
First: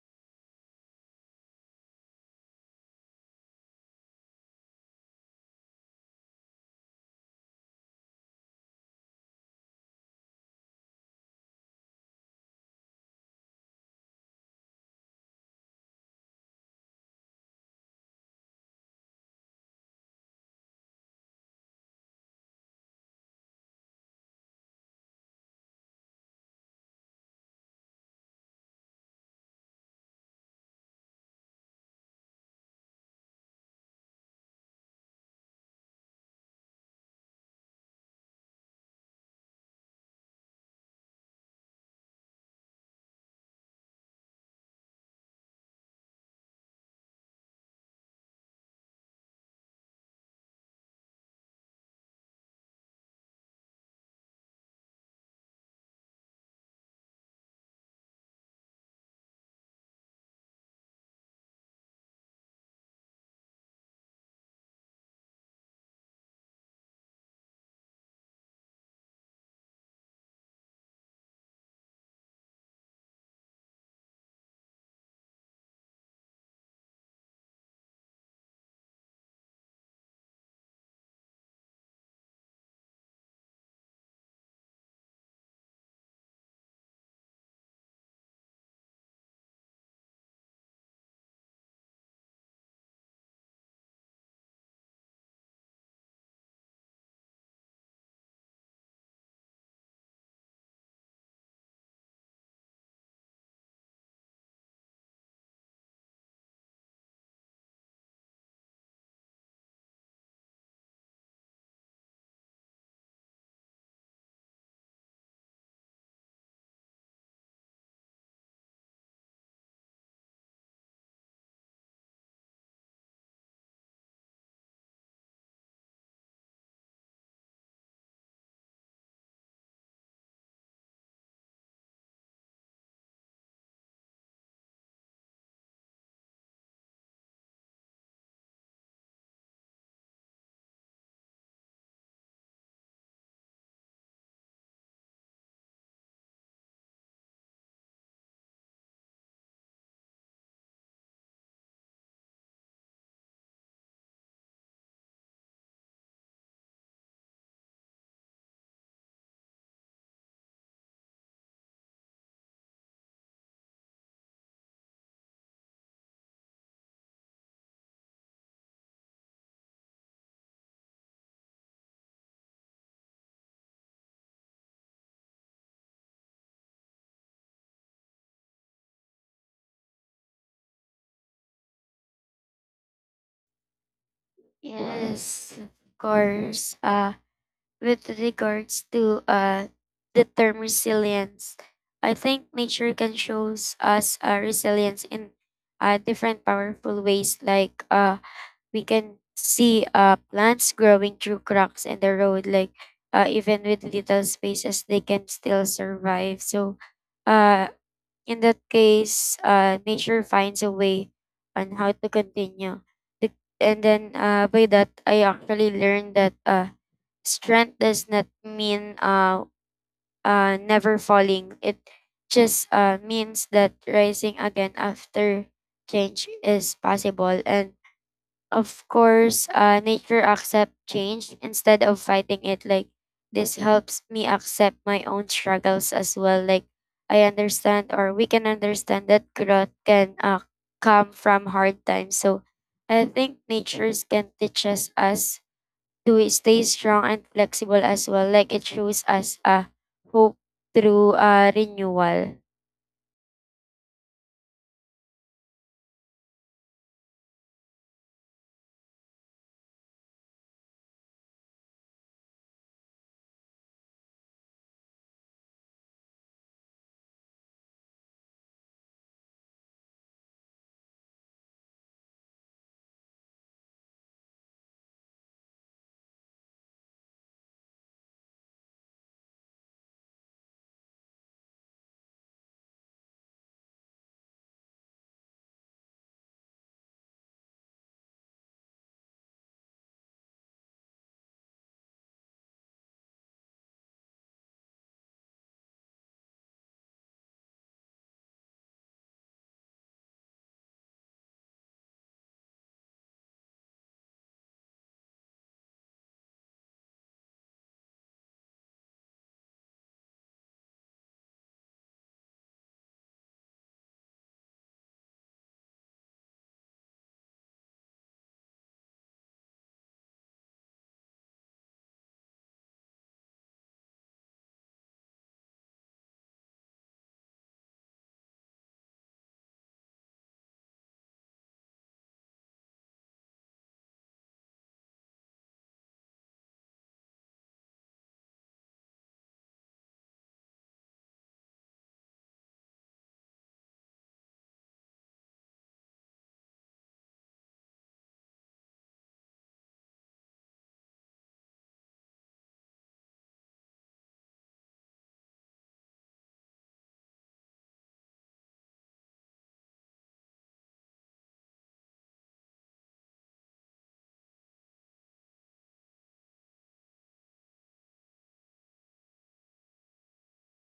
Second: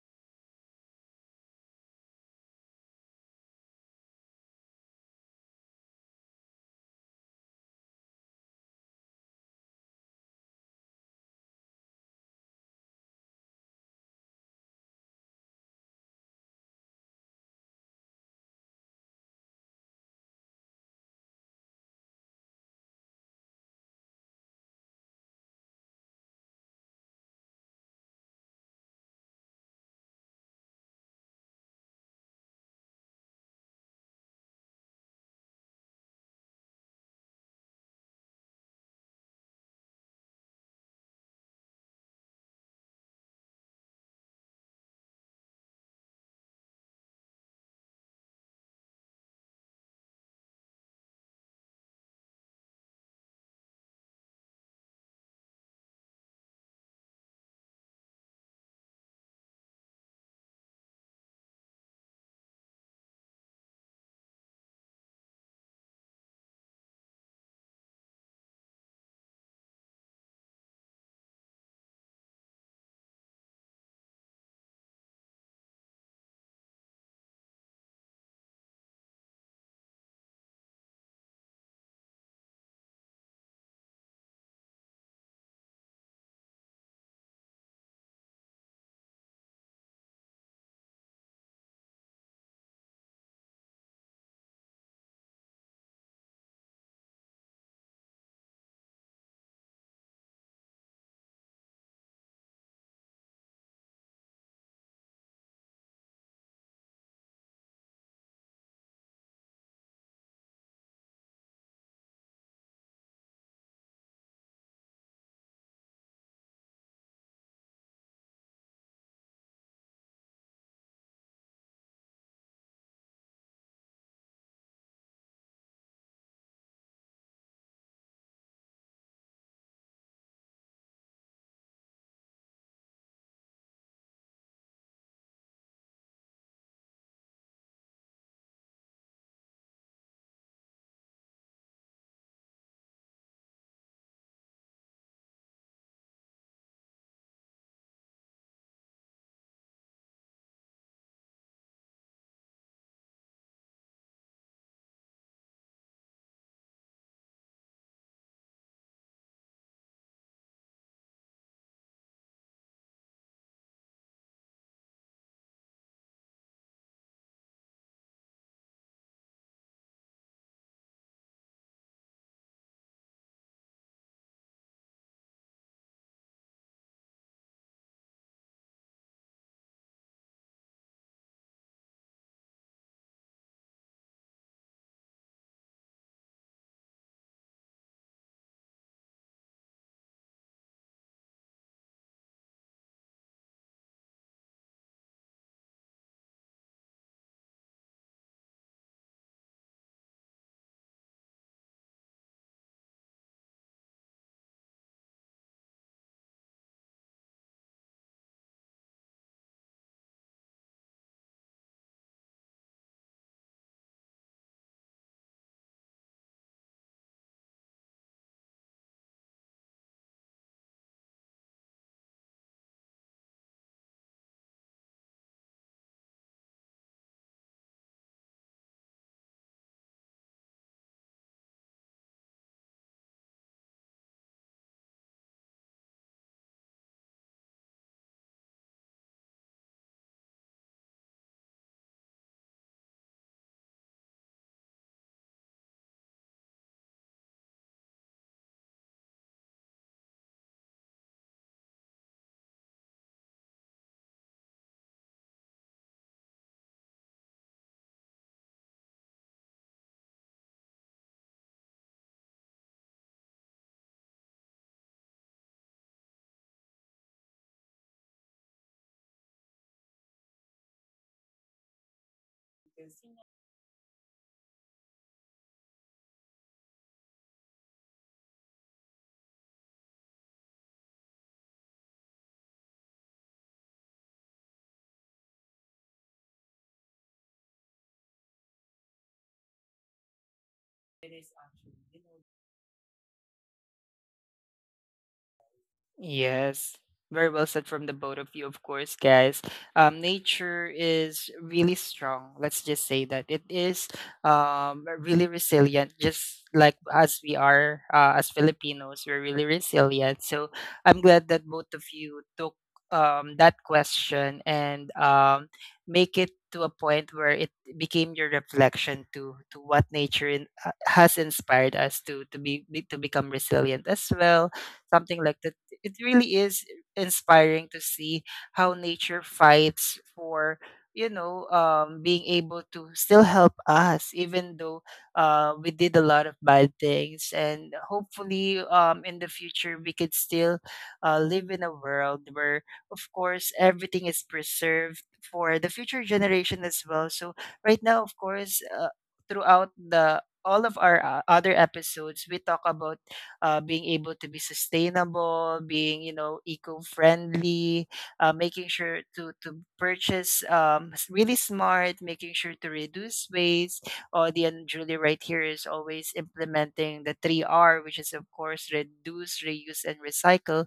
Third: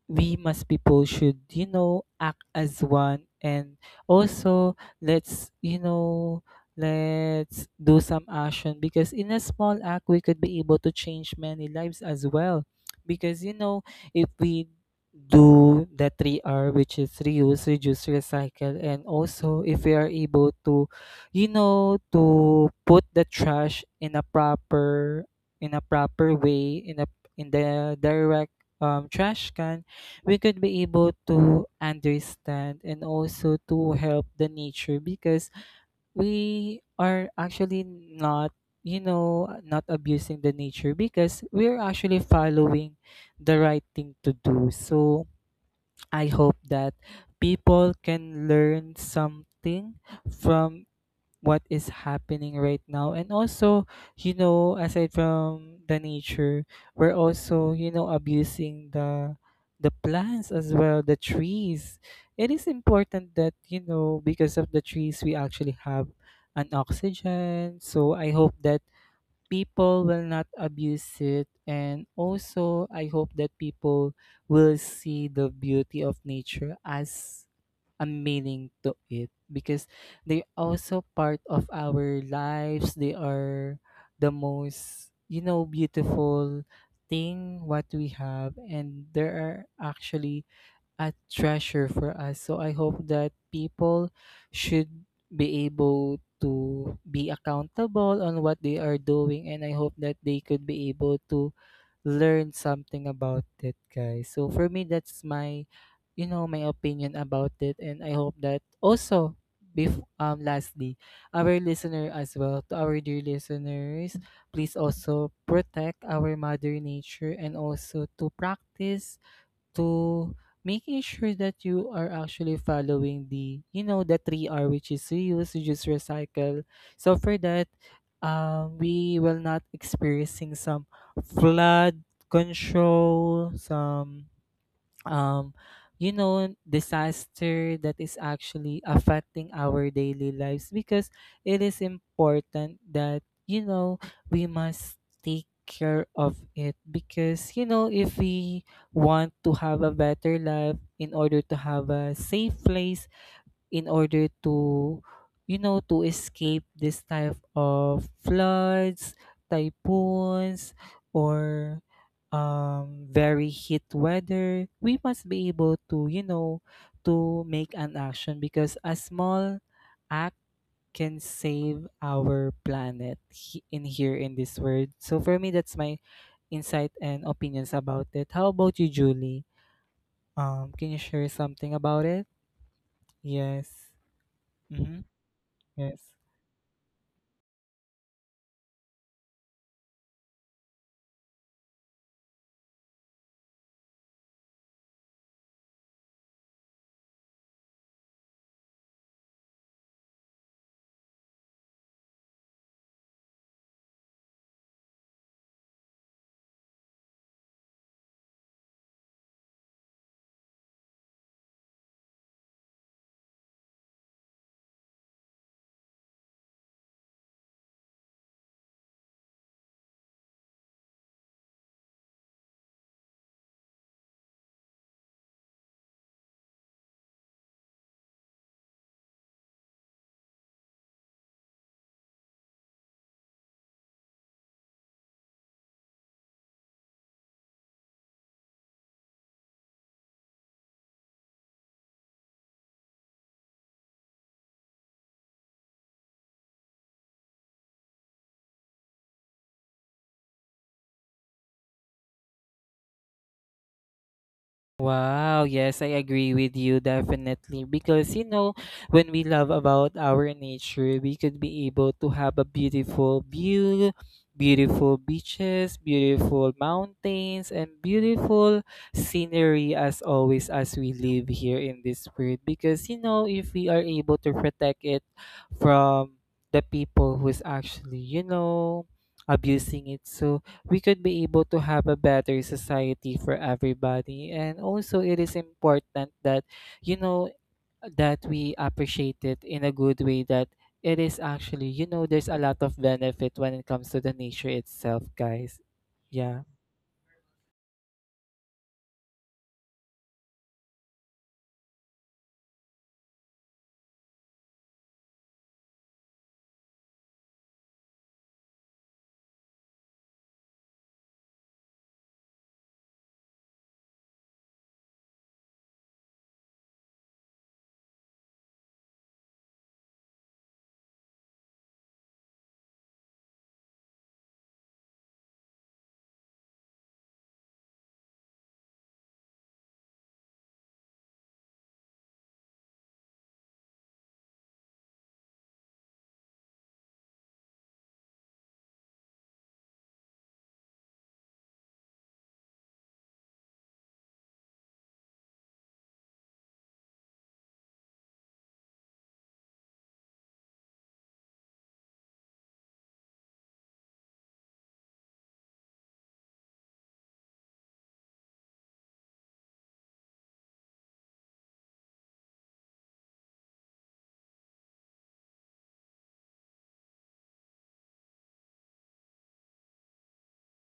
Speaker 2: we must people should you know act as one. And also, let's, let's do some action because in a small act we could be able to change many lives as well because you know if we do the 3R, which is reuse, reduce, recycle. And also, if we are able to, to put the trash in a proper, way, in the direct, trash can, we could be able to understand and also to help the nature because we are actually not, not abusing the nature because we're actually following the right thing to do. So I hope that people can learn something from what is happening right now. And also, you know, aside from the nature, we're also, you know, abusing the plants as well, the trees. It is important that, you know, because of the trees we actually have an oxygen. So I hope that people will not abuse it, and also I hope that people will see the beauty of nature as a meaning to it because they also part of our lives. They are the most, you know, beautiful thing what we have, and they are actually a treasure for us. So I hope that people should be able to be accountable on what they are doing, and I hope that they could be able to learn something about it, guys. So for me, that's my, you know, my opinion about it, and I hope that also, lastly, our listener as well, to our dear listeners, please also protect our mother nature, and also to practice to making sure that you are actually following the, you know, the three R, which is reuse, reduce, recycle. So for that, we will not experiencing some flood control, some um you know disaster that is actually affecting our daily lives because it is important that, you know, we must take care of it because you know if we want to have a better life, in order to have a safe place, in order to, you know, to escape this type of floods, typhoons, or very heat weather, we must be able to, to make an action because a small act can save our planet, in here in this world. So for me, that's my insight and opinions about it. How about you, Julie? Can you share something about it? Yes. Mm-hmm.
Speaker 3: Yes, of
Speaker 2: Yes.
Speaker 3: course. With regards to the term resilience, I think nature can shows us resilience in different powerful ways, like we can see plants growing through cracks in the road. Like even with little spaces they can still survive, so uh, in that case, nature finds a way on how to continue. And then by that, I actually learned that strength does not mean never falling. It just means that rising again after change is possible. And of course, nature accept change instead of fighting it. Like this helps me accept my own struggles as well. Like I understand, or we can understand that growth can come from hard times. So I think natures can teach us to stay strong and flexible as well. Like it shows us a hope through renewal.
Speaker 2: Wow, yes, I agree with you definitely because you know when we love about our nature, we could be able to have a beautiful view, beautiful beaches, beautiful mountains, and beautiful scenery as always as we live here in this world because you know if we are able to protect it from the people who's actually, you know, abusing it, so we could be able to have a better society for everybody. And also, it is important that, you know, that we appreciate it in a good way, that it is actually, you know, there's a lot of benefit when it comes to the nature itself, guys. Yeah.
Speaker 1: Yes. Very well said from the both of you, of course, guys. Nature is really strong. Let's just say that it is really resilient, just like as we are, as Filipinos, we're really resilient. So I'm glad that both of you took that question and make it to a point where it became your reflection to what nature in, has inspired us to to become resilient as well, something like it really is inspiring to see how nature fights for, you know, being able to still help us even though we did a lot of bad things, and hopefully in the future we could still live in a world where of course everything is preserved for the future generation as well. So right now, of course, throughout the all of our other episodes, we talk about being able to be sustainable, being, you know, eco-friendly, making sure to purchase really smart, making sure to reduce waste. The And Julie right here is always implementing the three R, which is of course reduce, reuse, and recycle.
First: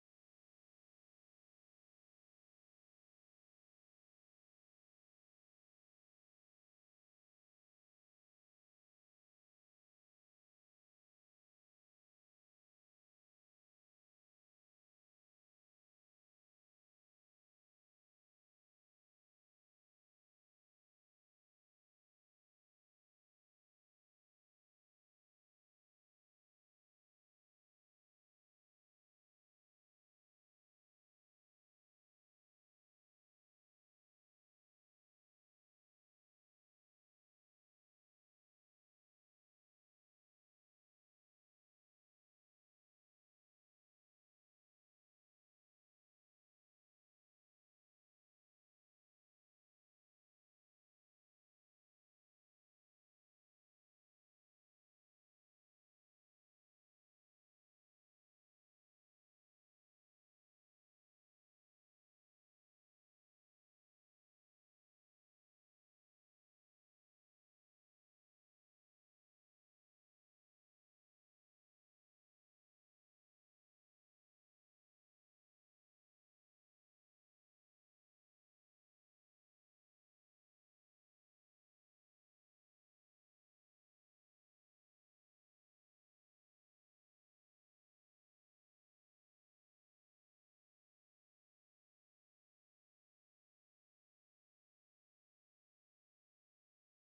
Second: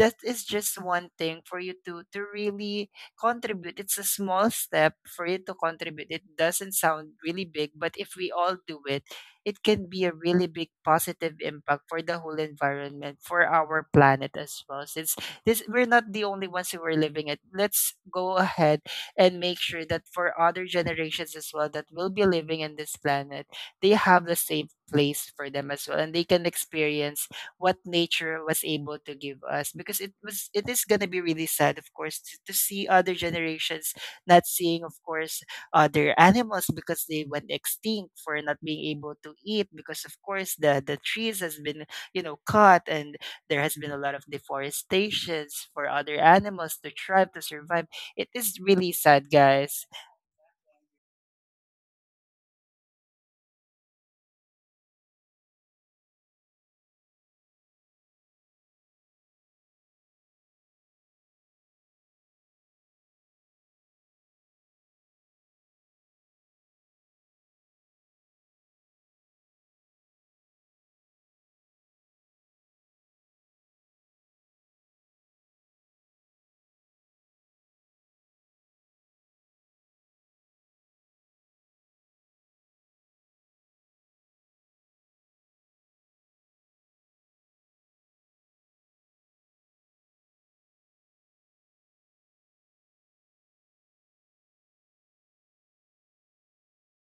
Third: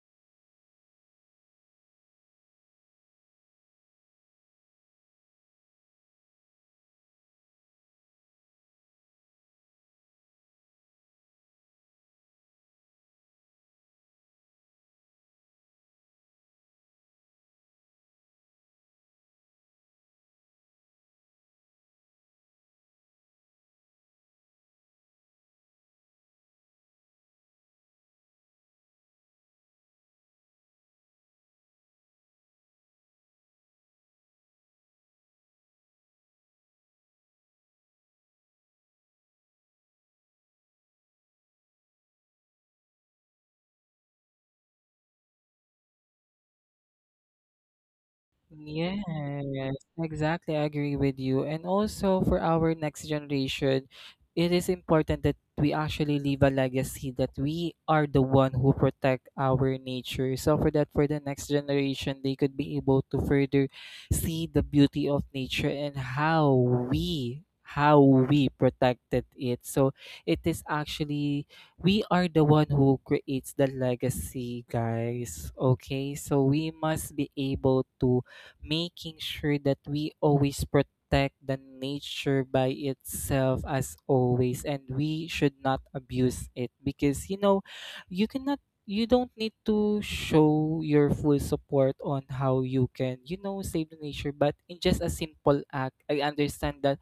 Speaker 1: That is just one thing for you to really contribute. It's a small step for you to contribute. It doesn't sound really big, but if we all do it, it can be a really big positive impact for the whole environment, for our planet as well, since this we're not the only ones who are living it. Let's go ahead and make sure that for other generations as well that will be living in this planet, they have the same place for them as well, and they can experience what nature was able to give us, because it was it is going to be really sad, of course, to see other generations not seeing, of course, other animals because they went extinct for not being able to eat because, of course, the trees has been, you know, cut, and there has been a lot of deforestations for other animals to thrive to survive. It is really
Speaker 2: Yes,
Speaker 1: sad, guys.
Speaker 2: exactly. I agree with you. And also, for our next generation, it is important that we actually leave a legacy that we are the one who protect our nature. So for that, for the next generation, they could be able to further see the beauty of nature and how we protected it. So it is actually we are the one who creates the legacy, guys. Okay, so we must be able to making sure that we always protect the nature by itself as always, and we should not abuse it because you know you cannot you don't need to show your full support on how you can, you know, save the nature, but in just a simple act. I understand that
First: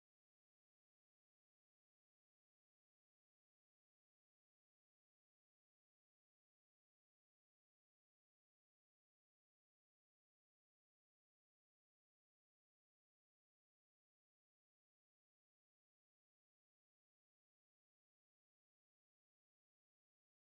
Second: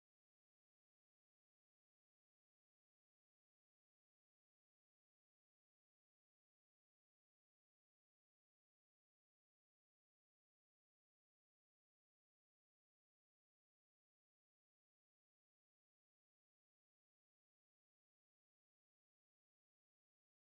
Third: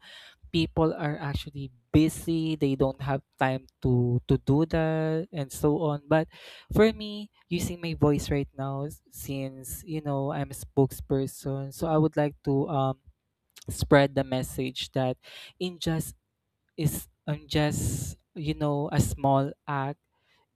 Speaker 2: people are actually busy, they don't have time to do that and so on. But for me, using my voice right now, since, you know, I'm a spokesperson, so I would like to spread the message that in just is on just, you know, a small act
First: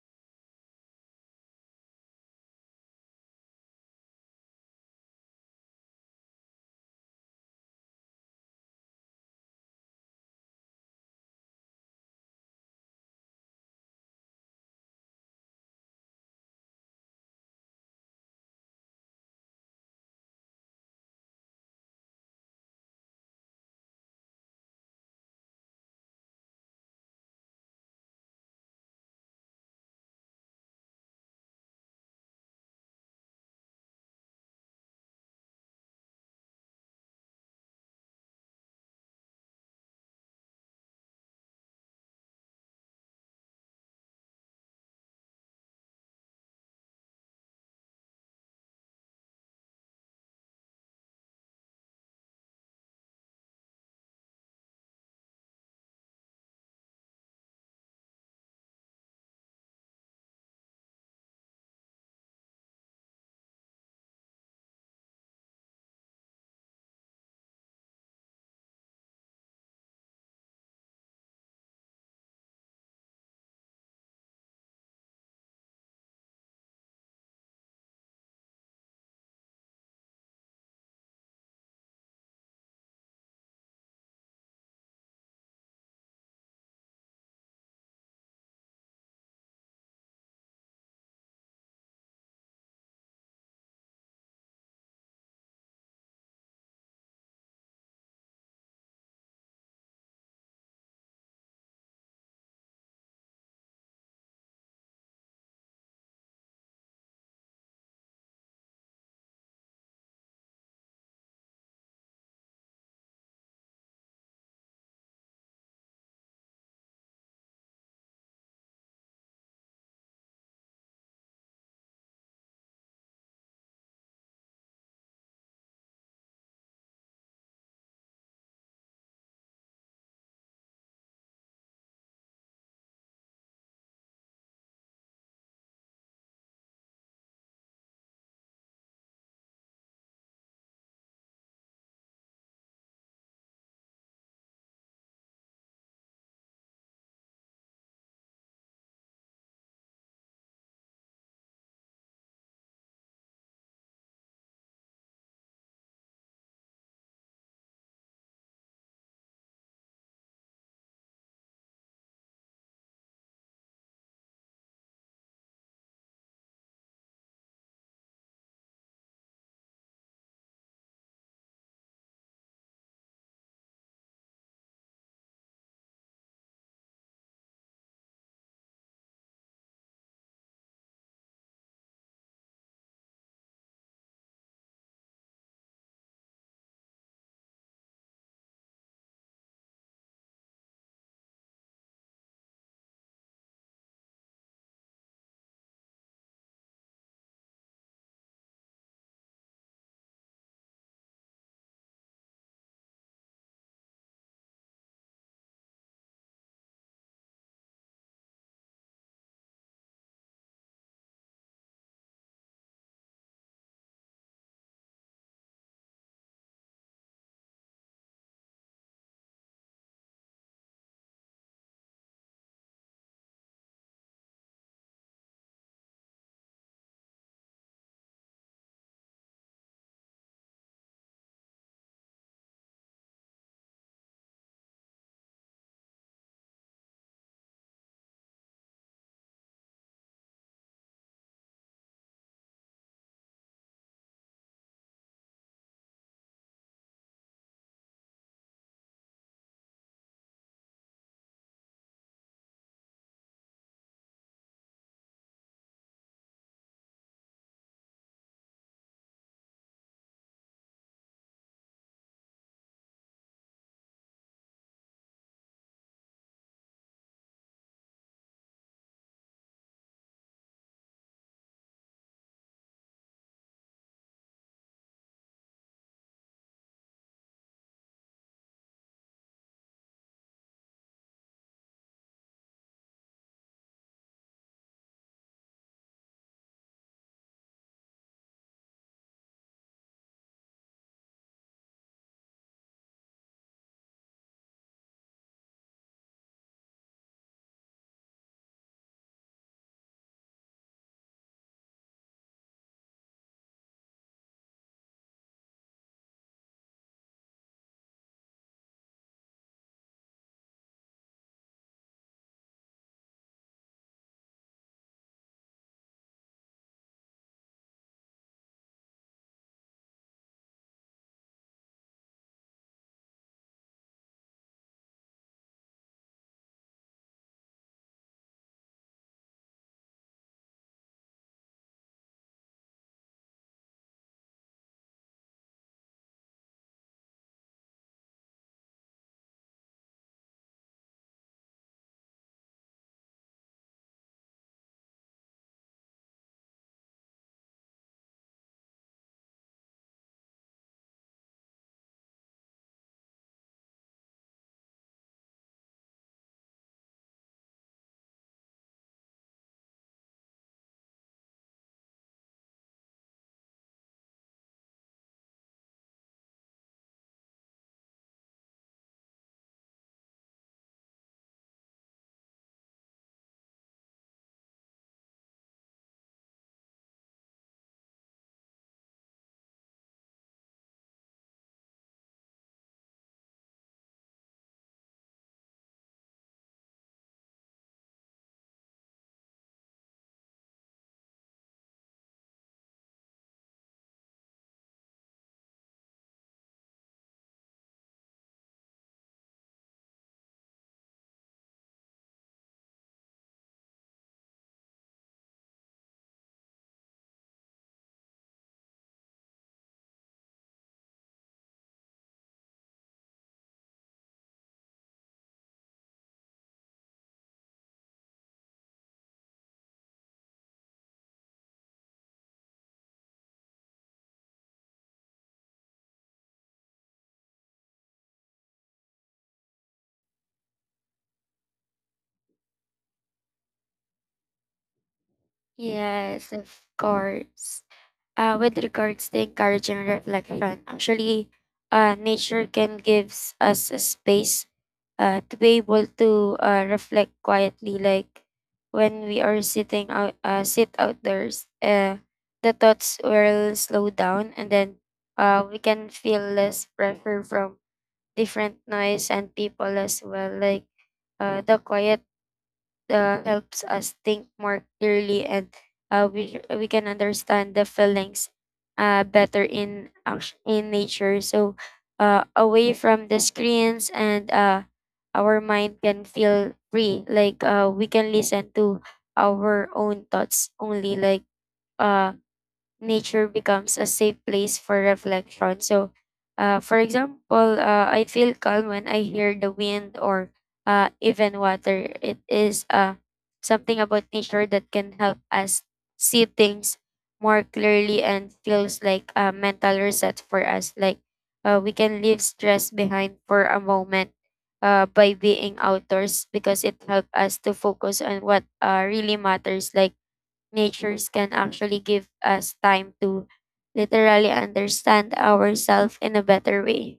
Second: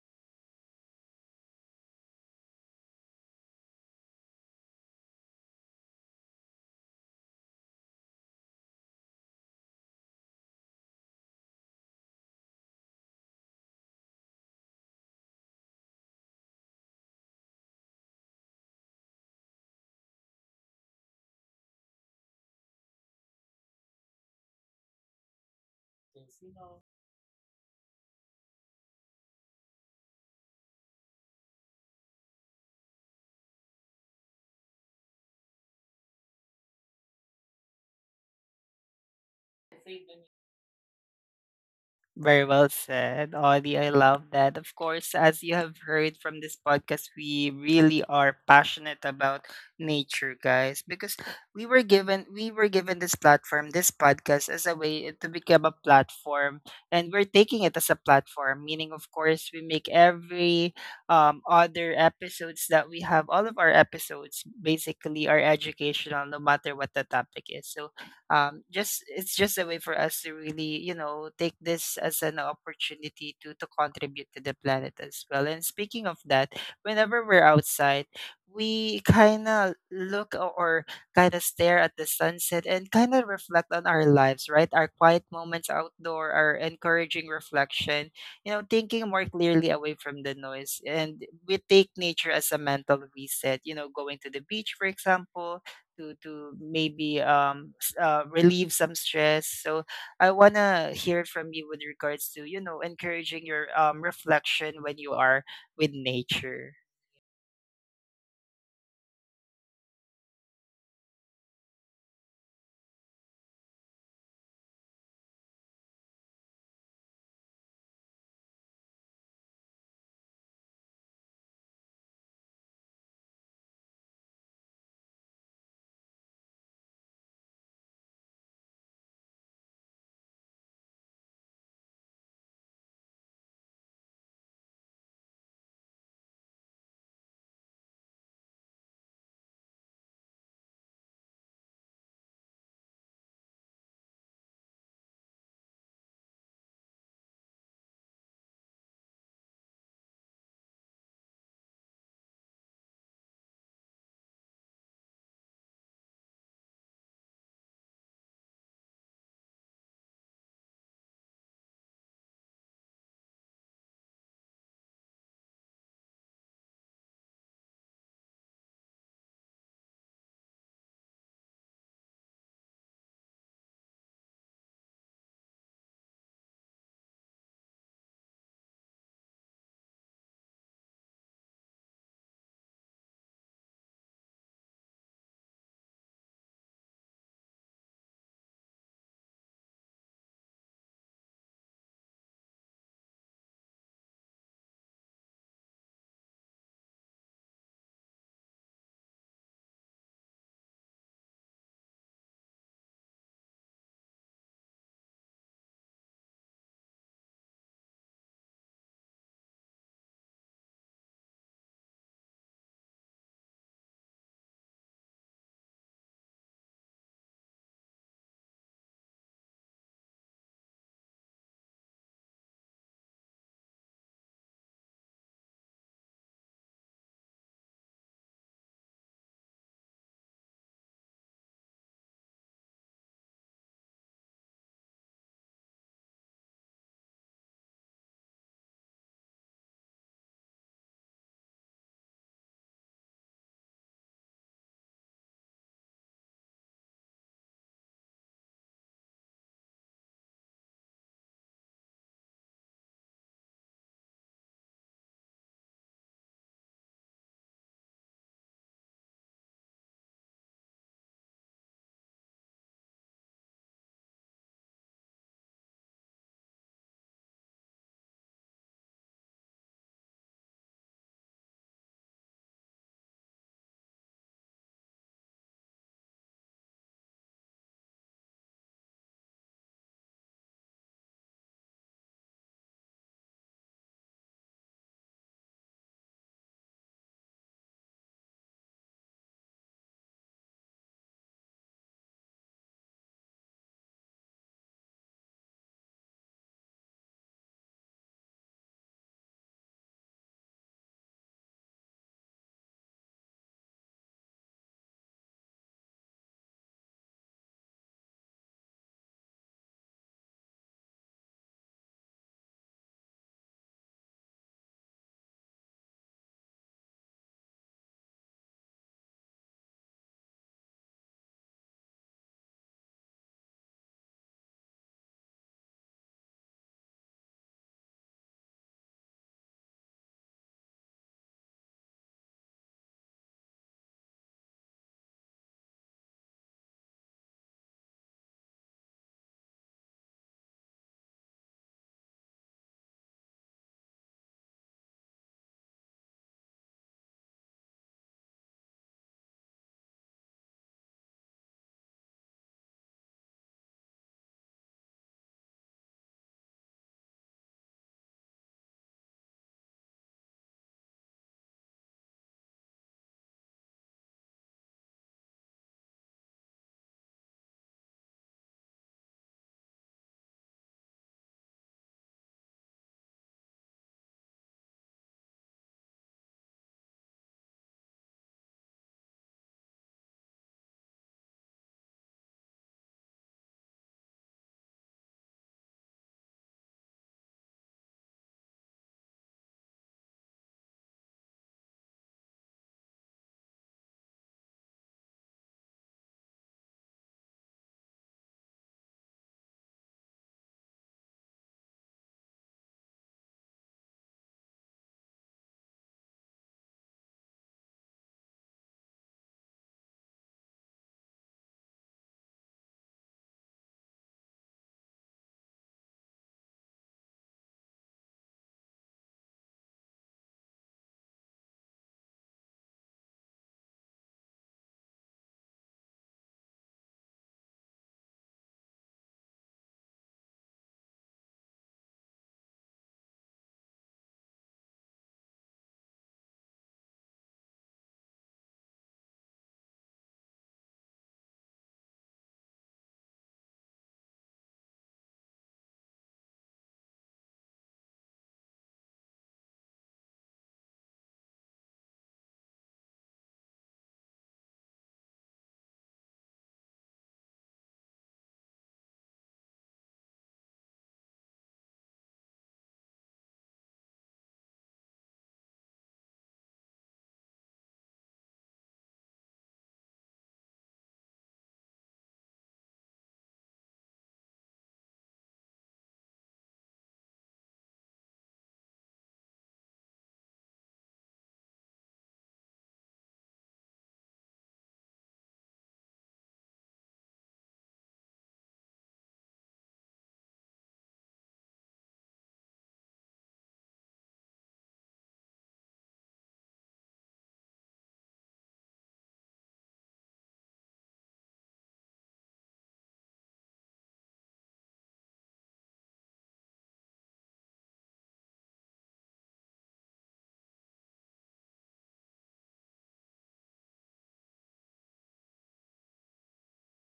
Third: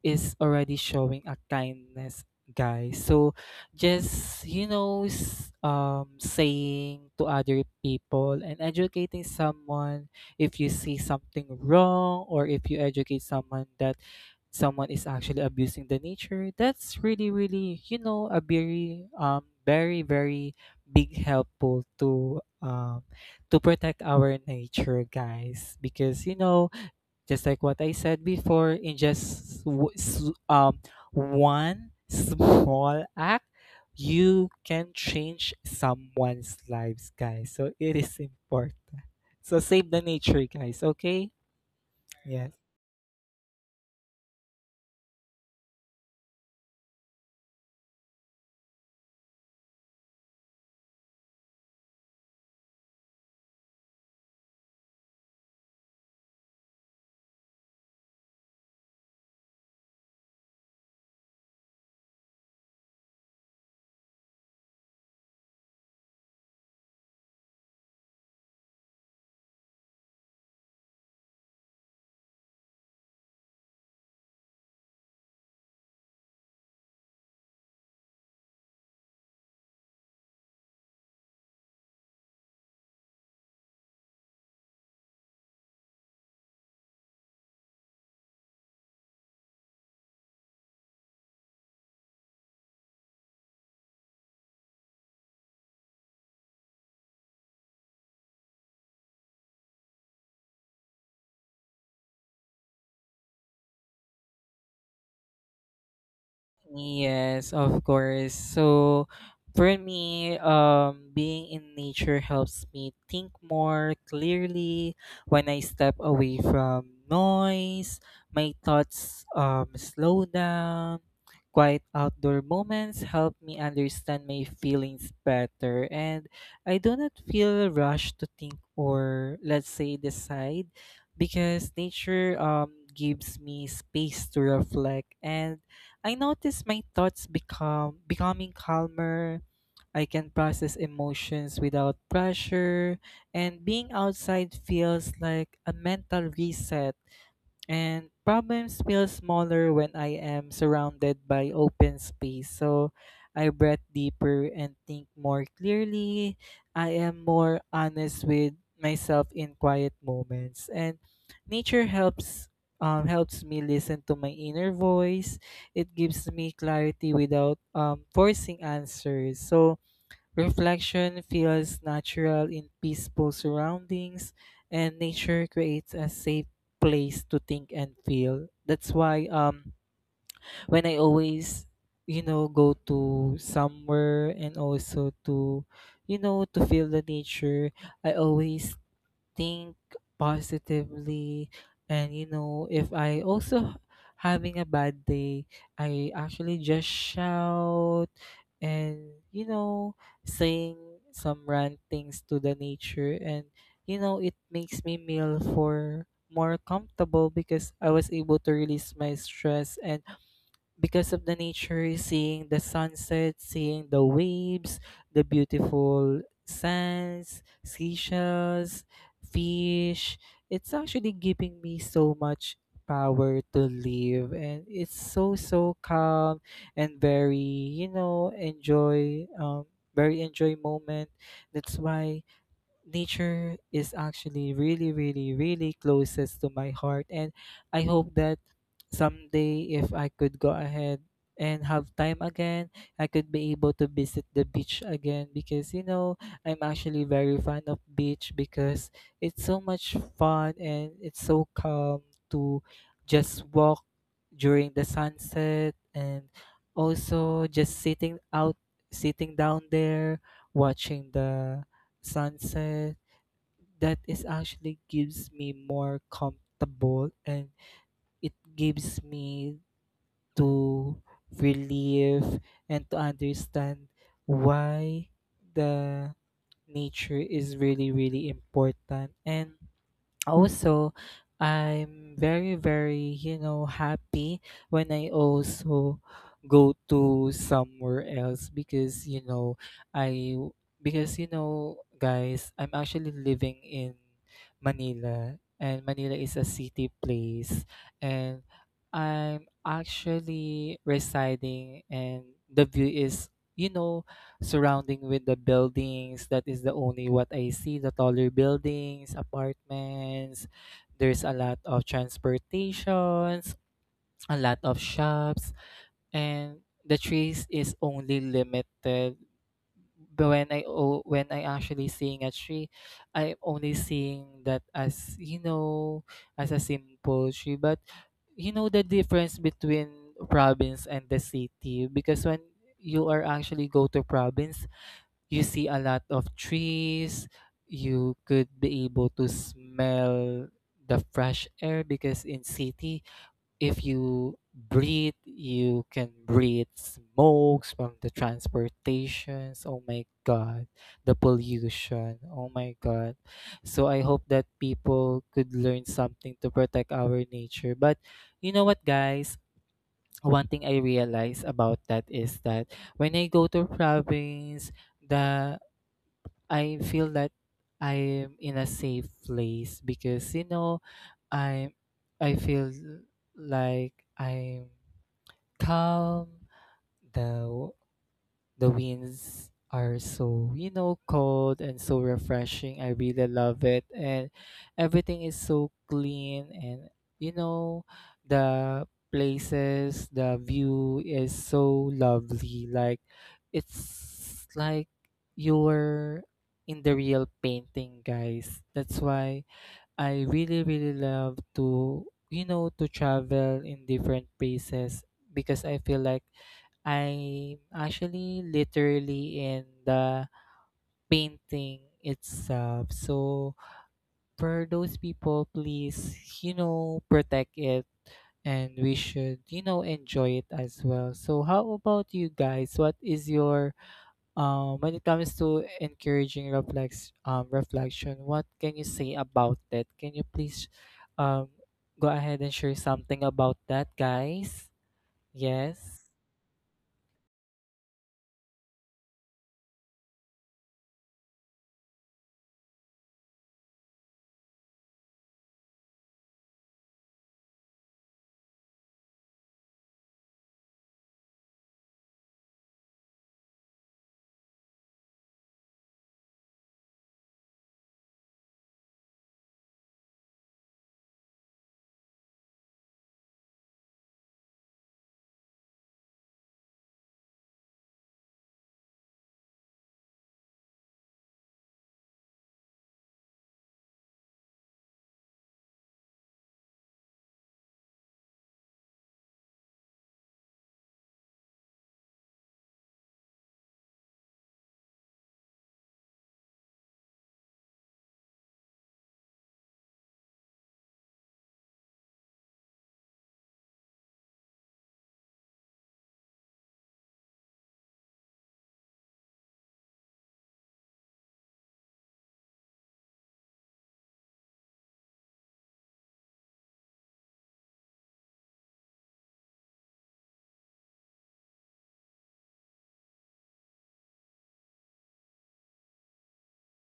Speaker 2: is already showing a kindness, guys. So just, you know, saying to other people and educating someone, if you see something wrong or if you educate someone that someone is actually abusing the nature, that's really really you know a very very big helpful to protect our nature, guys, because you know just like what I said before, in just one small act, you can change someone's lives, guys. So it is important. So save the nature, guys. Okay?
Speaker 1: Very
Speaker 2: Yeah.
Speaker 1: well said, Audie. I love that. Of course, as you have heard from this podcast, we really are passionate about nature, guys, because we were given this platform, this podcast, as a way to become a platform, and we're taking it as a platform. Meaning, of course, we make every other episodes that we have. All of our episodes basically are educational, no matter what the topic is. So just it's just a way for us to really, you know, take this as an opportunity to contribute to the planet as well. And speaking of that, whenever we're outside, we kind of look o- or kind of stare at the sunset and kind of reflect on our lives, right? Our quiet moments outdoor, our encouraging reflection, you know, thinking more clearly away from the noise, and we take nature as a mental reset, you know, going to the beach, for example, to maybe helps relieve some stress. So I wanna hear from you with regards to, you know, encouraging your reflection when you are with nature.
Speaker 2: Yes, of course. So for me, being in nature helps me think more clearly. When I step away from noise, my thoughts slow down. Quiet outdoor moments help me understand my feelings better, and I do not feel rushed to think or, let's say, decide because nature gives me space to reflect, and I notice my thoughts become becoming calmer. I can process emotions without pressure, and being outside feels like a mental reset, and problems feel smaller when I am surrounded by open space. So I breathe deeper and think more clearly. I am more honest with myself in quiet moments, and nature helps. Helps me listen to my inner voice. It gives me clarity without forcing answers. Reflection feels natural in peaceful surroundings, and nature creates a safe place to think and feel. That's why when I always, you know, go to somewhere and also to, you know, to feel the nature, I always think positively. And you know, if I also having a bad day, I actually just shout and, you know, saying some rant things to the nature. And you know, it makes me feel for more comfortable because I was able to release my stress and because of the nature, seeing the sunset, seeing the waves, the beautiful sands, seashells, fish. It's actually giving me so much power to live, and it's so so calm and very, you know, enjoy very enjoy moment. That's why nature is actually really really really closest to my heart, and I hope that someday if I could go ahead and have time again, I could be able to visit the beach again. Because you know, I'm actually very fan of beach because it's so much fun and it's so calm to just walk during the sunset, and also just sitting out, sitting down there watching the sunset. That is actually gives me more comfortable, and it gives me to relieve and to understand why the nature is really really important. And also I'm very very, you know, happy when I also go to somewhere else. Because you know, i, because you know guys, I'm actually living in manila, and manila is a city place, and I'm actually residing. And the view is, you know, surrounding with the buildings. That is the only what I see, the taller buildings, apartments, there's a lot of transportations, a lot of shops, and the trees is only limited. But when I o- when I actually seeing a tree, I'm only seeing that as, you know, as a simple tree. But you know, the difference between province and the city, because when you are actually go to province, you see a lot of trees. You could be able to smell the fresh air, because in city, if you breathe, you can breathe smokes from the transportations. Oh my God, the pollution. Oh my God. So I hope that people could learn something to protect our nature. But you know what, guys? One thing I realize about that is that when I go to province, the I feel that I'm in a safe place because you know I I feel like I'm calm. The the winds are so, you know, cold and so refreshing. I really love it. And everything is so clean and, you know, the places, the view is so lovely. Like it's like you're in the real painting, guys. That's why I really, really love to, you know, to travel in different places because I feel like I'm actually literally in the painting itself. So for those people, please, you know, protect it, and we should, you know, enjoy it as well. So how about you guys? What is your when it comes to encouraging reflex reflection, what can you say about that? Can you please um, go ahead and share something about that, guys? Yes.
Speaker 3: Yes, of course. With regards to encouraging reflection, actually, nature can gives us a space to be able to reflect quietly. Like when we are sitting out, sit outdoors, the thoughts will slow down, and then we can feel less pressure from different noise and people as well. Like the quiet helps us think more clearly and we can understand the feelings better in nature, so away from the screens and our mind can feel free. Like we can listen to our own thoughts only. Like uh, nature becomes a safe place for reflection. So, for example, I feel calm when I hear the wind or even water. It is something about nature that can help us see things more clearly and feels like a mental reset for us. Like we can leave stress behind for a moment. By being outdoors, because it helps us to focus on what really matters. Like natures can actually give us time to literally understand ourselves in a better way.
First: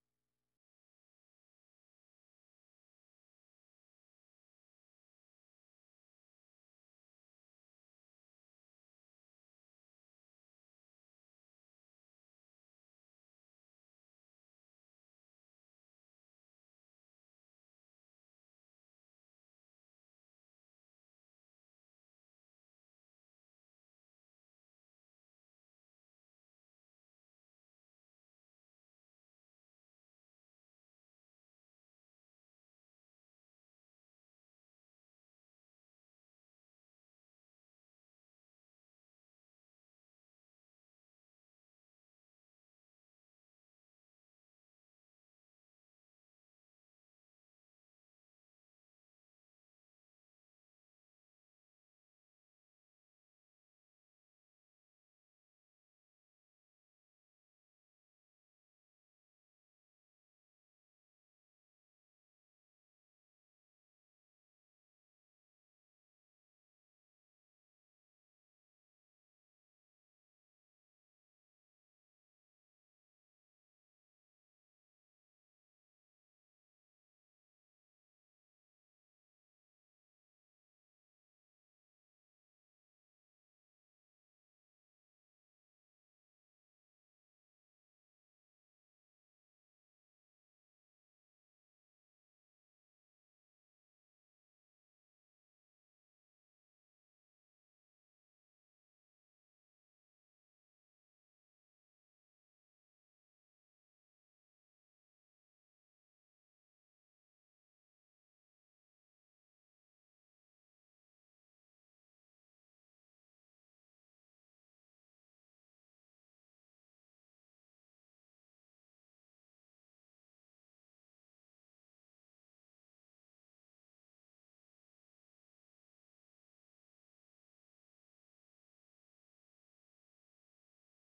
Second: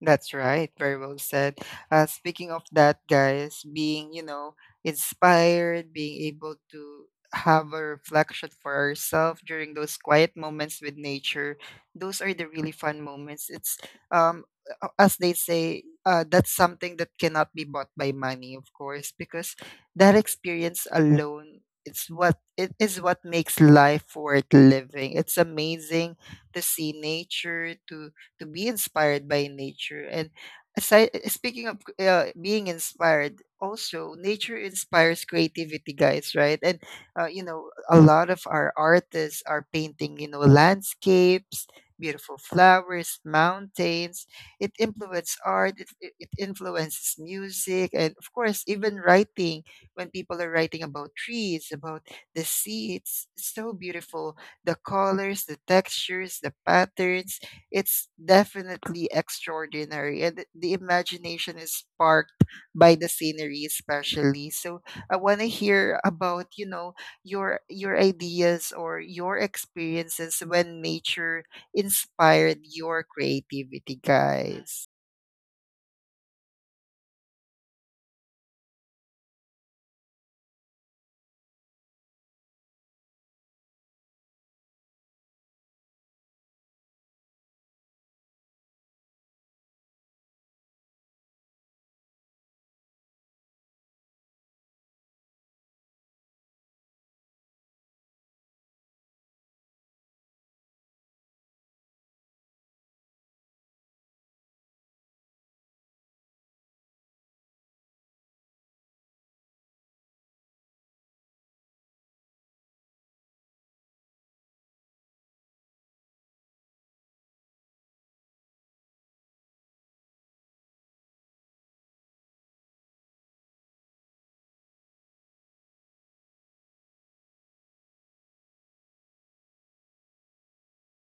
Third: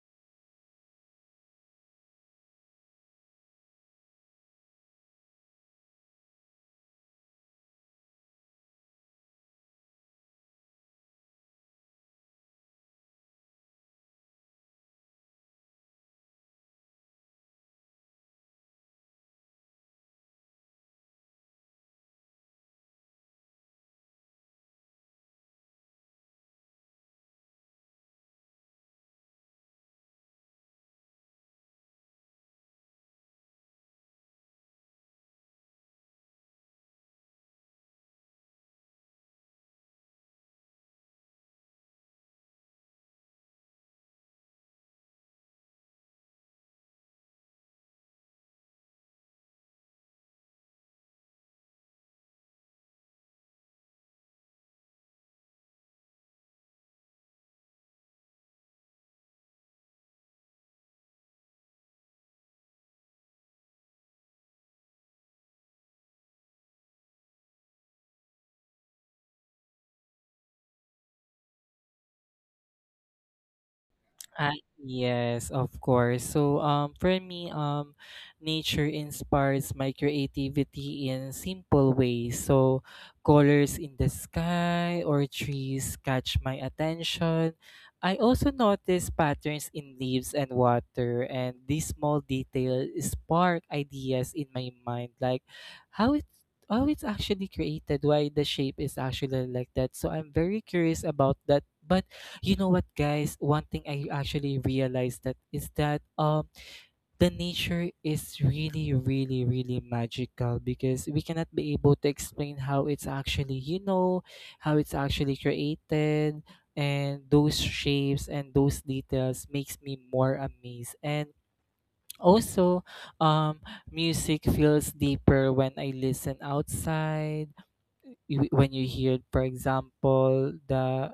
Speaker 1: That's right. Very well said. Speaking of that, guys, being, you know, inspired, being able to have a reflection for ourselves during those quiet moments with nature, those are the really fun moments. It's, um, as they say, that's something that cannot be bought by money, of course, because that experience alone. It is what makes life worth living. It's amazing to see nature, to be inspired by nature. And aside, speaking of being inspired, also nature inspires creativity, guys, right? And you know, a lot of our artists are painting, you know, landscapes, beautiful flowers, mountains. It influences art. It influences music, and of course, even writing. When people are writing about trees, about the sea, it's so beautiful. The colors, the textures, the patterns, it's definitely extraordinary, and the imagination is sparked by the scenery especially. So I want to hear about, you know, your ideas or your experiences when nature inspired your creativity, guys.
Speaker 2: Yes, of course. So for me, nature inspires my creativity in simple ways. So colors in the sky or trees catch my attention. I also notice patterns in leaves and water, and these small details spark ideas in my mind, like how it, how it's actually created, why the shape is actually like that. So I'm very curious about that. But you know what, guys? One thing I actually realized that is that the nature is really, really, really magical because we cannot be able to explain how it's actually, you know, how it's actually created, and those shapes and those details makes me more amazed. And also um music feels deeper when I listen outside. When you hear, for example,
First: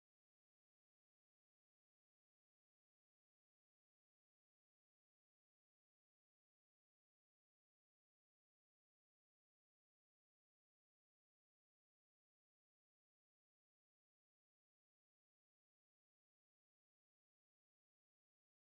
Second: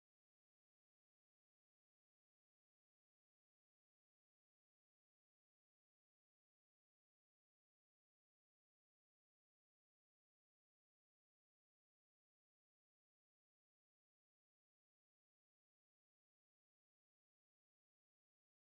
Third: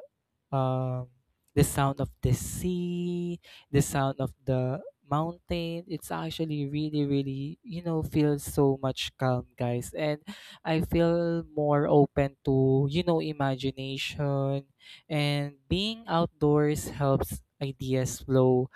Speaker 2: um, the sound of the sea, the sound of the mountain. It's actually really, really, you know, feels so much calm, guys. And I feel more open to, you know, imagination. And being outdoors helps ideas flow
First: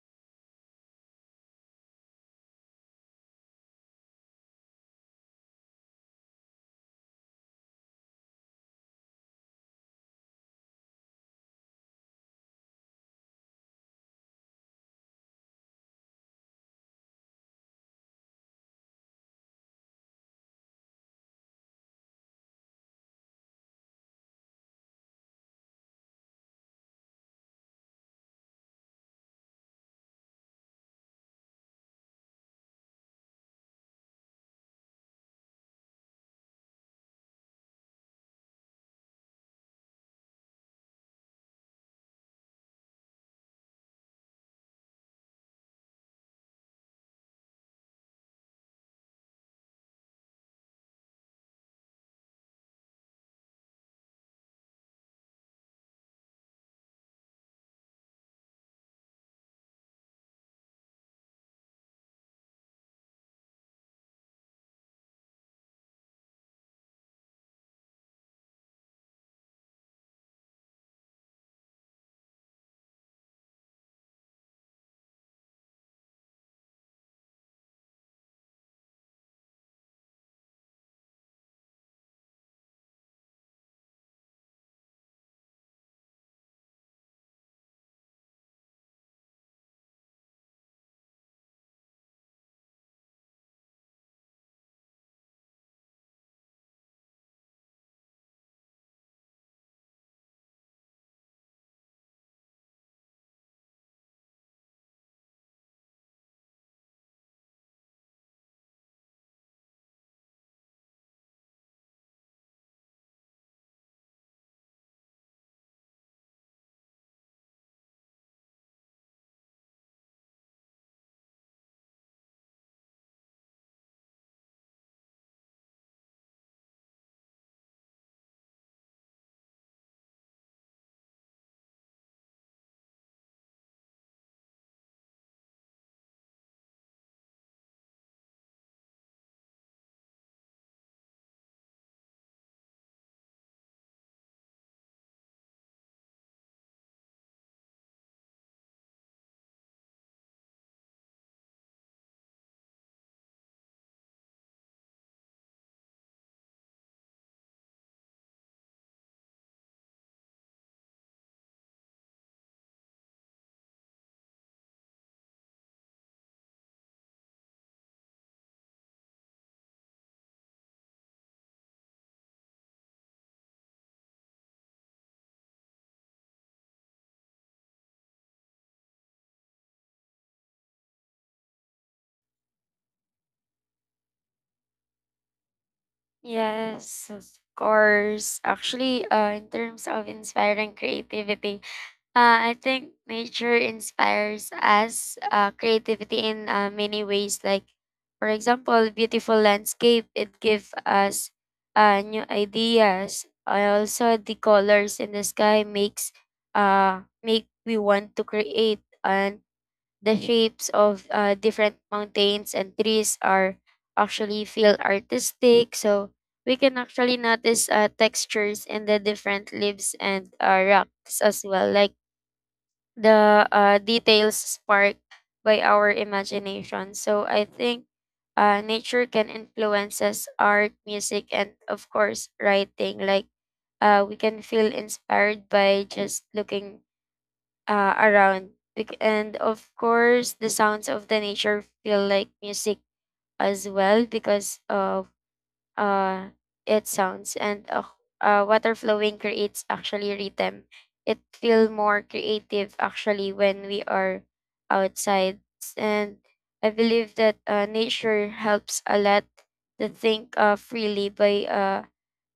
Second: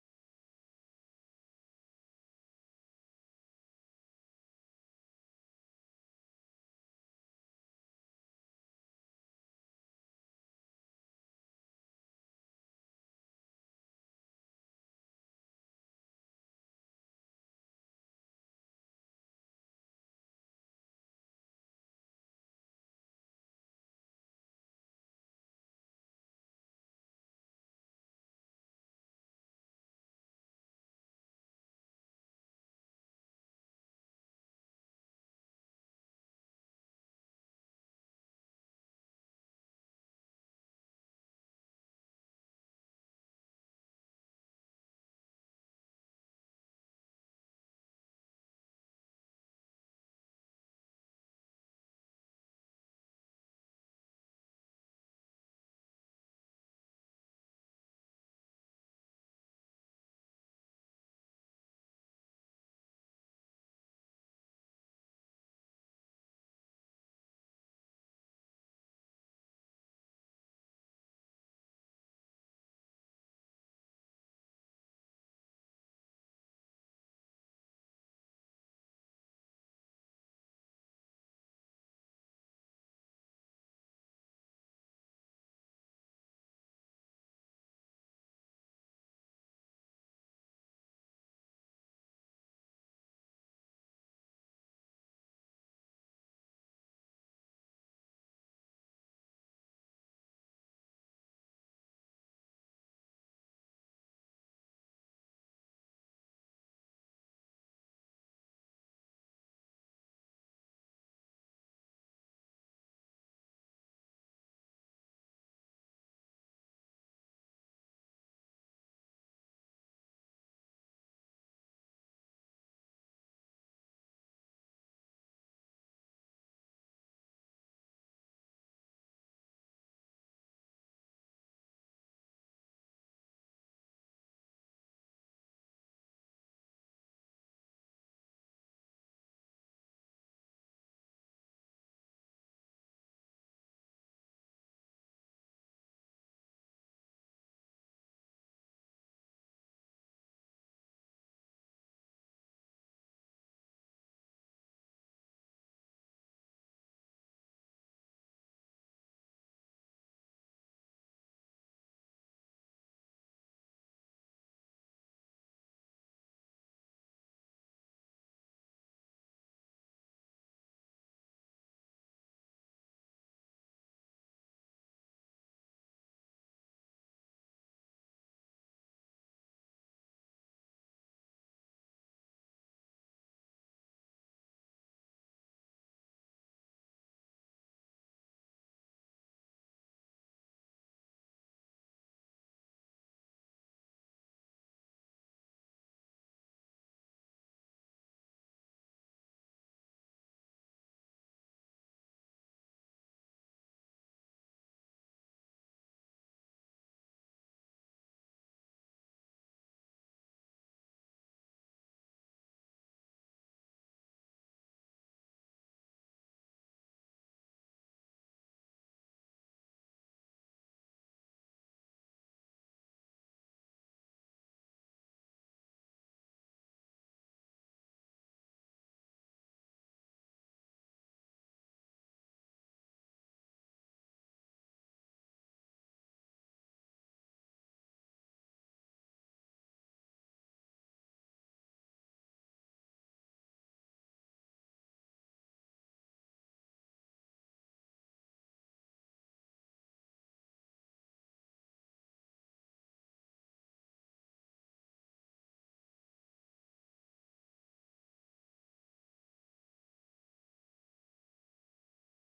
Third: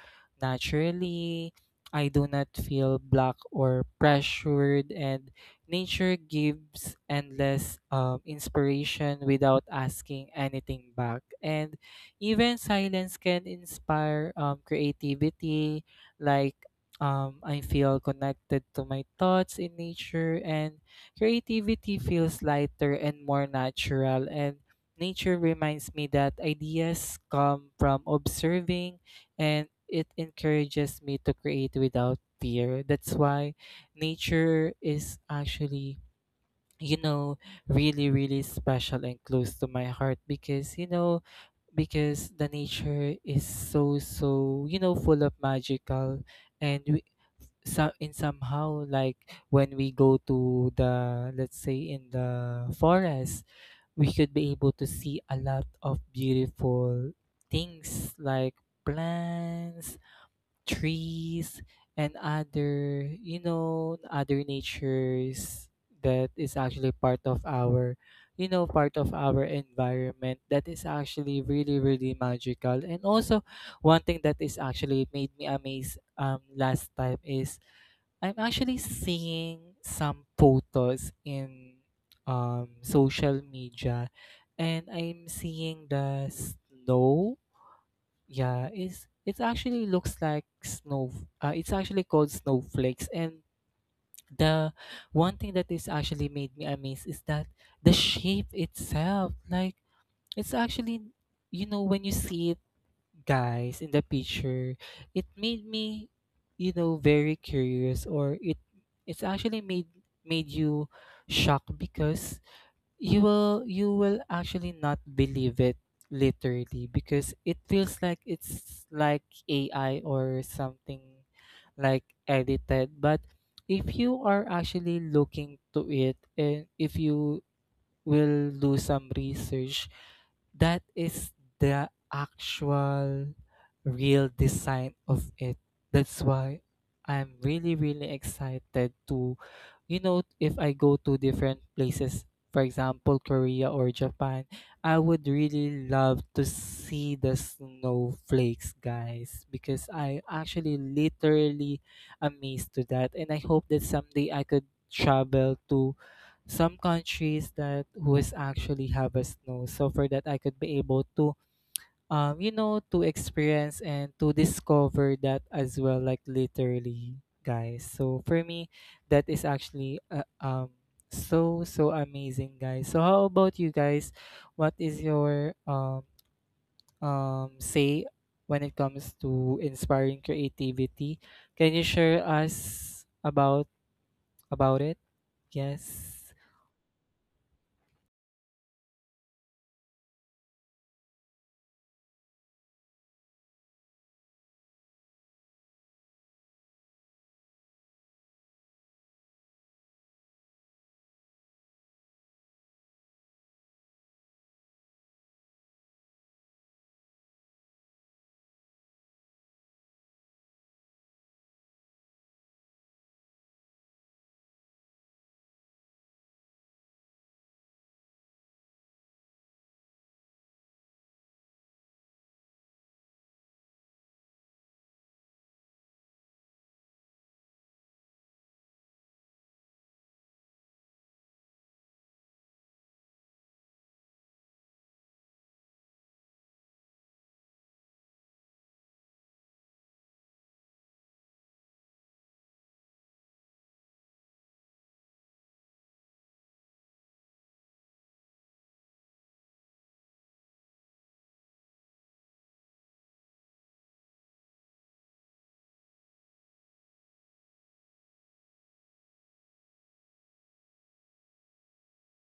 Speaker 2: naturally. I do not feel blocked or pressured, and nature gives endless inspiration without asking anything back. And even silence can inspire creativity. Like, I feel connected to my thoughts in nature, and creativity feels lighter and more natural. And nature reminds me that ideas come from observing, and it encourages me to create without fear. That's why nature is actually, you know, really really special and close to my heart. Because you know, because the nature is so so, you know, full of magical. And we, so in somehow, like when we go to the, let's say in the forest, we could be able to see a lot of beautiful things like plants, trees, and other, you know, other natures that is actually part of our, you know, part of our environment. That is actually really really magical. And also, one thing that is actually made me amazed last time is I'm actually seeing some photos in social media, and I'm seeing the snow. Yeah, it's it actually looks like snow. It's actually called snowflakes, and the one thing that is actually made me amazed is that the shape itself. Like it's actually, you know, when you see it, guys, in the picture, it made me, you know, very curious. Or it, it's actually made, made you shocked because you will, you will actually not believe it literally, because it feels like it's like AI or something like edited. But if you are actually looking to it, and if you will do some research, that is the actual real design of it. That's why I'm really, really excited to, you know, if I go to different places, for example, Korea or Japan, I would really love to see the snowflakes, guys, because I actually literally amazed to that. And I hope that someday I could travel to some countries that who is actually have a snow, so for that I could be able to you know, to experience and to discover that as well, like literally, guys. So for me, that is actually so so amazing, guys. So how about you guys, what is your say when it comes to inspiring creativity? Can you share us about it? Yes.
Speaker 3: Yes, of course. Actually, in terms of inspiring creativity, I think nature inspires us creativity in many ways. Like, for example, beautiful landscape, it gives us new ideas. Also, the colors in the sky makes make we want to create. And the shapes of different mountains and trees are actually feel artistic. So we can actually notice textures in the different leaves and rocks as well, like the details sparked by our imagination. So I think nature can influence us art, music, and of course writing. Like we can feel inspired by just looking around. And of course, the sounds of the nature feel like music as well because uh, it sounds and water flowing creates actually rhythm. It feel more creative actually when we are outside, and I believe that nature helps a lot to think freely by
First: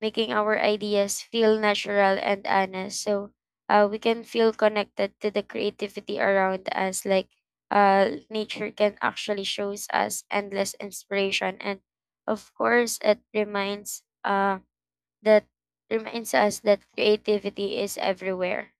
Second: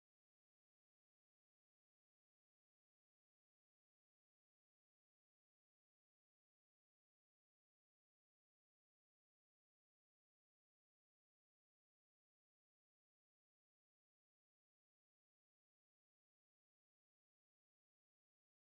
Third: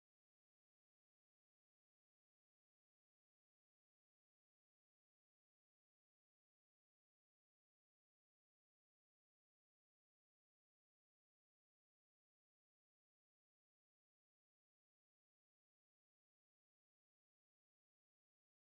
Speaker 3: making our ideas feel natural and honest. So we can feel connected to the creativity around us. Like nature can actually shows us endless inspiration, and of course, it that reminds us that creativity is everywhere.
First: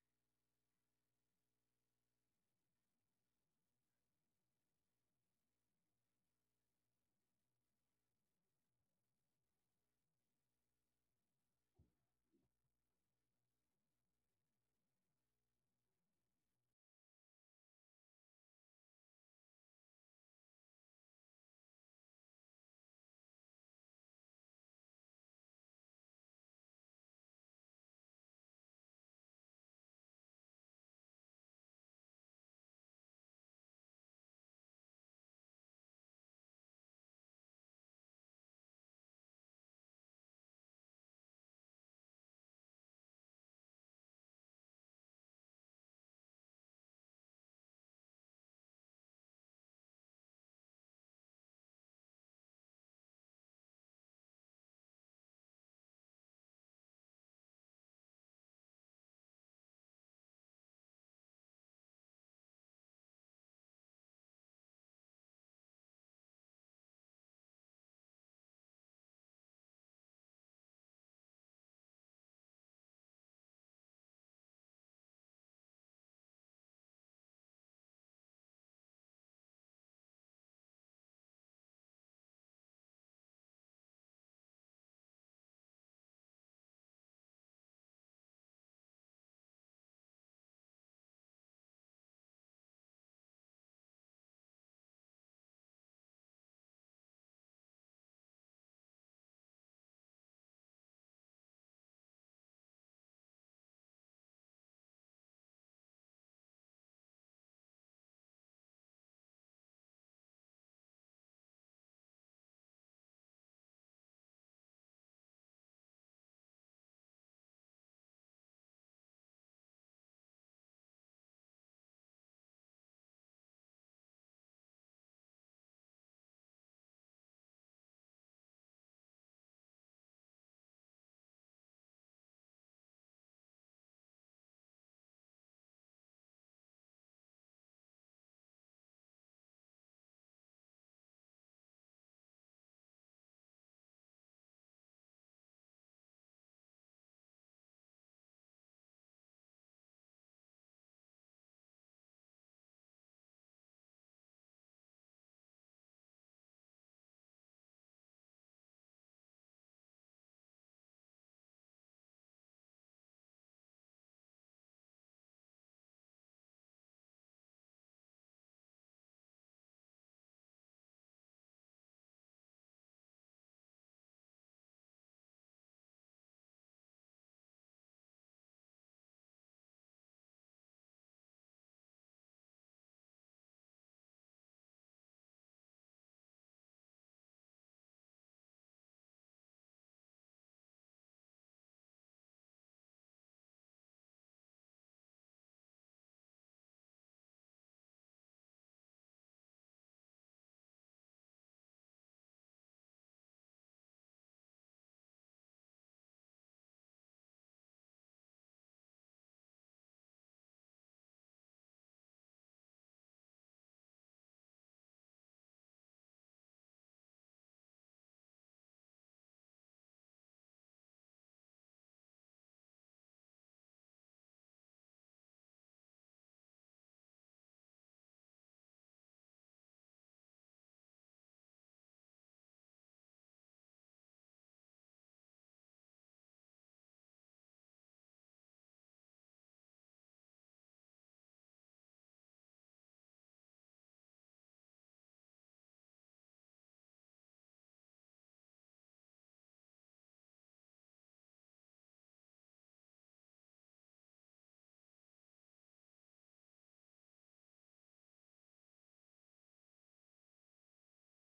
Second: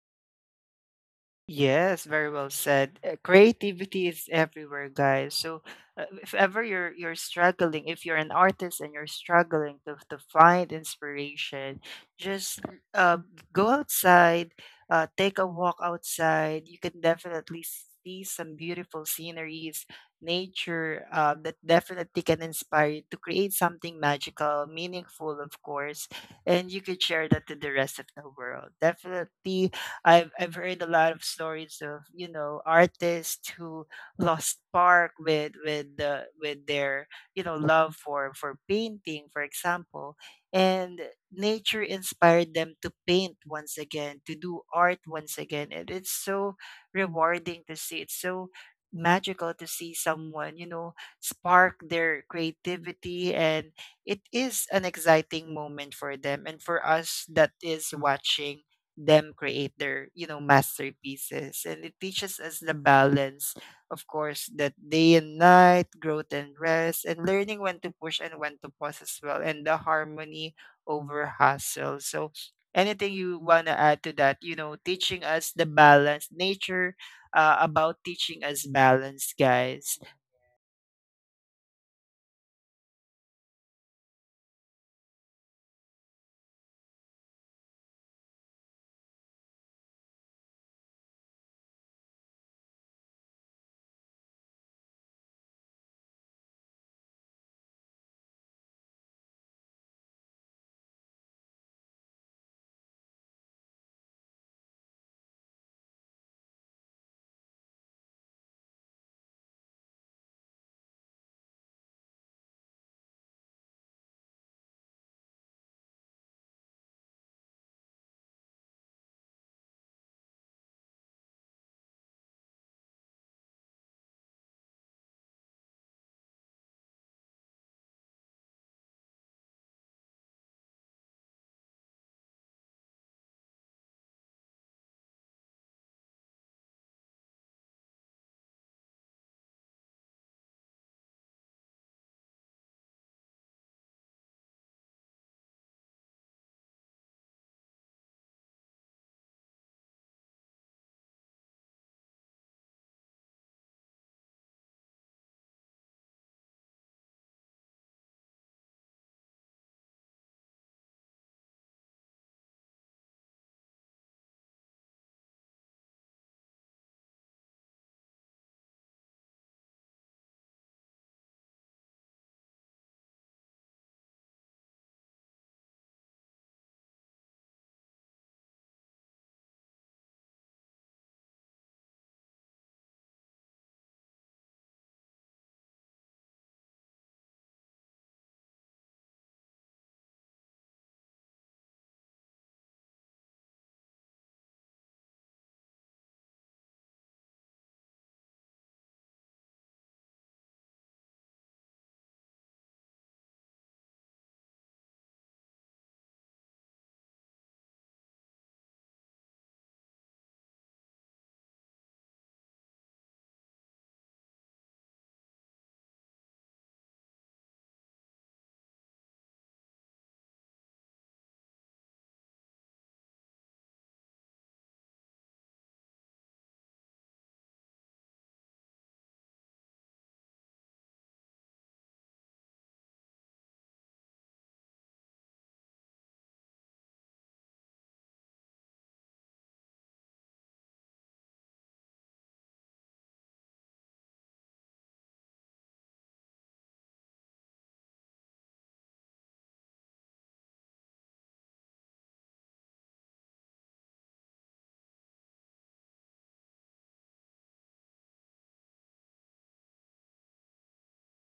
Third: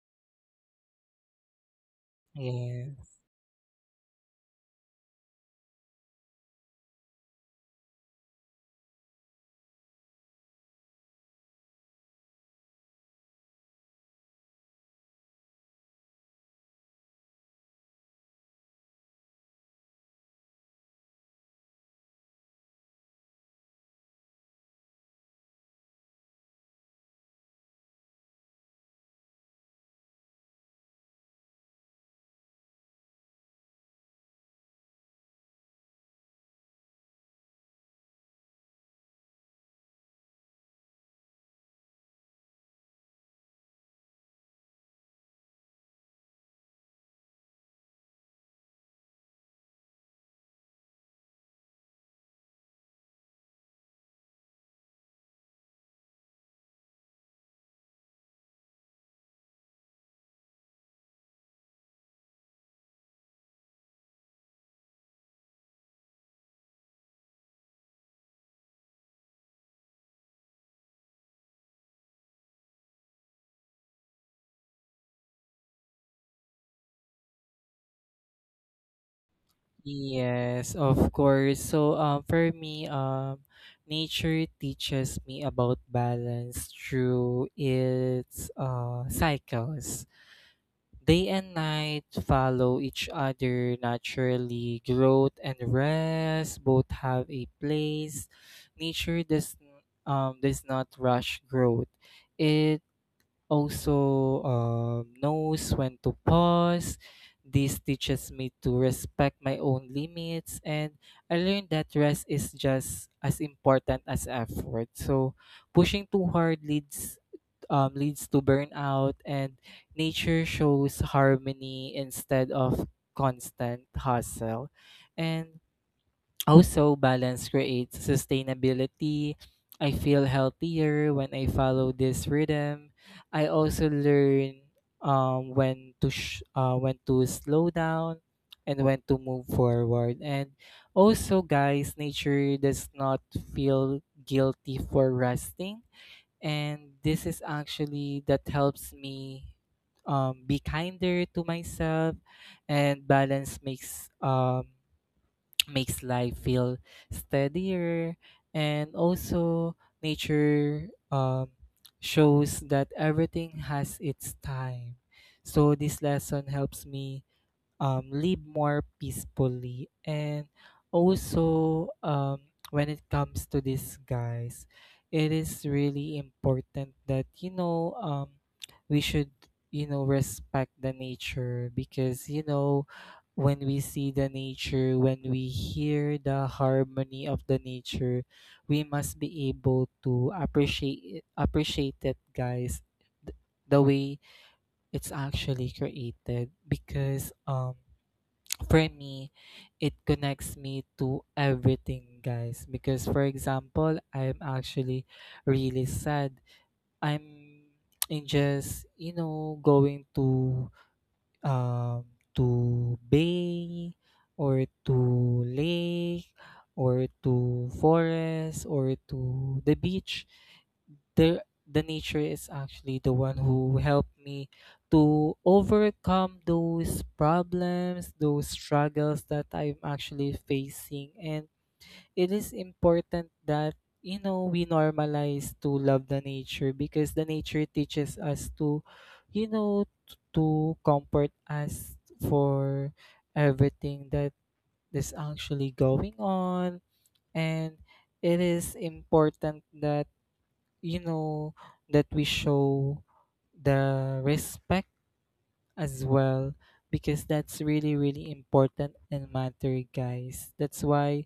Speaker 1: Yes, very well
Speaker 2: Yeah.
Speaker 1: said. Creativity is everywhere, guys. So, if ever you're struggling, if you're an artist and you're struggling to find inspiration, just uh, go outside, take a walk outside. You can definitely see some beautiful sceneries, nature, that definitely can inspire you to create something magical, meaningful, of course, and you could share that to the rest of the world. Definitely I've heard a lot of stories of, you know, artists who lost spark with the with their, you know, love for painting, for example, and nature inspired them to paint once again, to do art once again, and it's so rewarding to see. It's so magical to see someone, you know, spark their creativity, and it is an exciting moment for them and for us that is watching them create their, you know, masterpieces. And it teaches us the balance, of course, that day and night, growth and rest, and learning when to push and when to pause as well, and the harmony over hustle. So anything you want to add to that, you know, teaching us the balance, nature, about teaching us balance, guys?
Speaker 2: Yes, of course. So, for me, nature teaches me about balance through its cycles. Day and night follow each other naturally. Growth and rest both have a place. Nature does not rush growth. It also knows when to pause. This teaches me to respect my own limits, and I learned that rest is just as important as effort. So, pushing too hard leads to burnout, and nature shows harmony instead of constant hustle. And also, balance creates sustainability. I feel healthier when I follow this rhythm. I also learn when to when to slow down and when to move forward. And also, guys, nature does not feel guilty for resting, and this is actually that helps me be kinder to myself, and balance makes life feel steadier. And also nature shows that everything has its time, so this lesson helps me live more peacefully. And also, when it comes to this, guys, it is really important that, you know, we should, you know, respect the nature. Because, you know, when we see the nature, when we hear the harmony of the nature, we must be able to appreciate it, appreciate it, guys, th- the way it's actually created. Because for me, it connects me to everything, guys. Because, for example, I'm actually really sad. I'm in just, you know, going um to bay, or to lake, or to forest, or to the beach. the the nature is actually the one who helped me to overcome those problems, those struggles that I'm actually facing. And it is important that you know, we normalize to love the nature, because the nature teaches us to, you know, to comfort us for everything that is actually going on. And it is important that you know, that we show the respect as well, because that's really really important and matter, guys. That's why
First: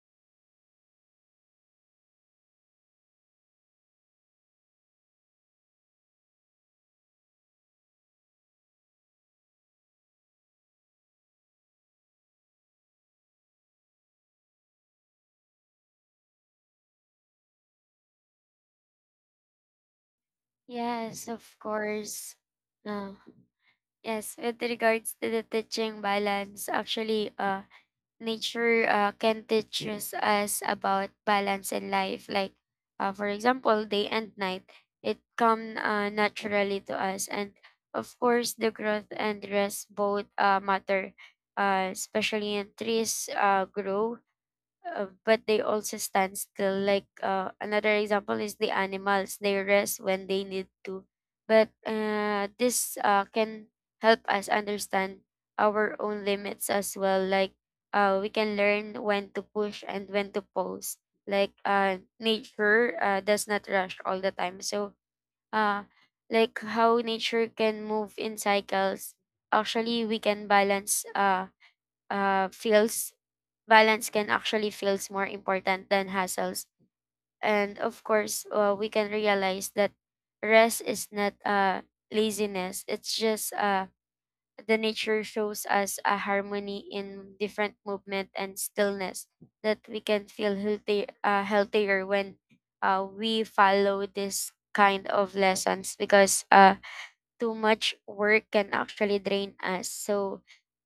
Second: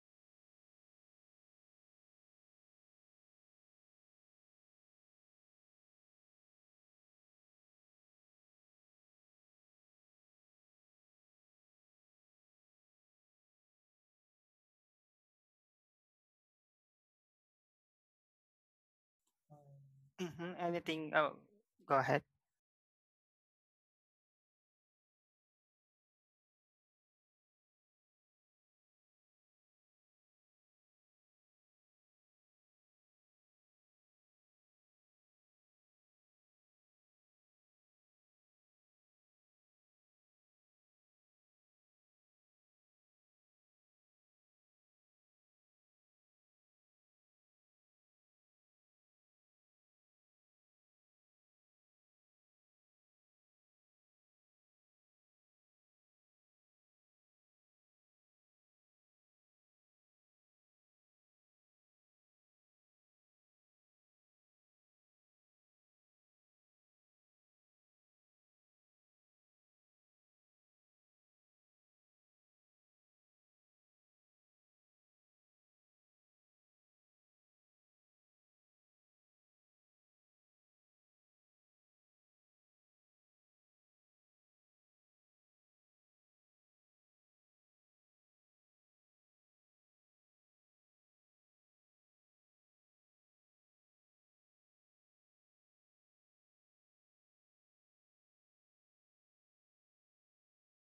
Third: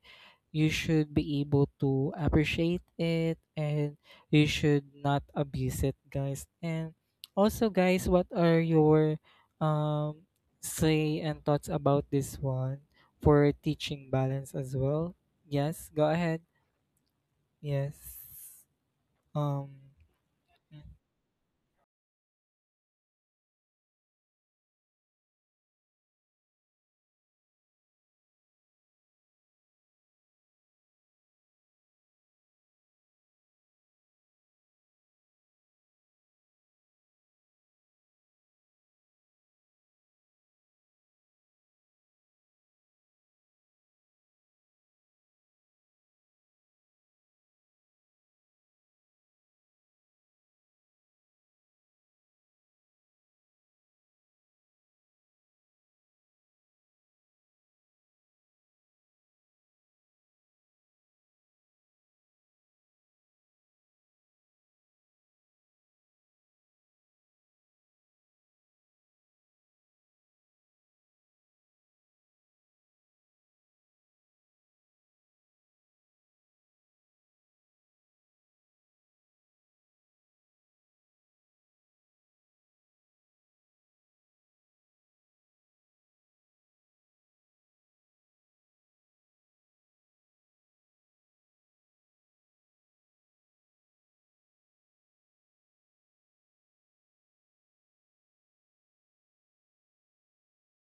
Speaker 2: you should be able to appreciate it, and you should not abuse it, guys. And also, guys, what are your um say and thoughts about this one for teaching balance as well? Yes, go ahead. yes um
Speaker 1: Anything?
Speaker 3: Yes,
Speaker 1: Oh,
Speaker 3: of
Speaker 1: go ahead.
Speaker 3: course. Uh, yes, with regards to the teaching balance, actually, nature can teach us about balance in life. Like, for example, day and night, it come naturally to us, and of course, the growth and rest both matter. Especially in trees grow, but they also stand still. Like another example is the animals. They rest when they need to. But this can help us understand our own limits as well. Like we can learn when to push and when to pause. Like nature does not rush all the time. So uh, like how nature can move in cycles. Actually, we can balance fields, balance can actually feels more important than hassles. And of course, we can realize that rest is not laziness. It's just the nature shows us a harmony in different movement and stillness, that we can feel healthy, healthier when we follow this kind of lessons, because too much work can actually drain us. So,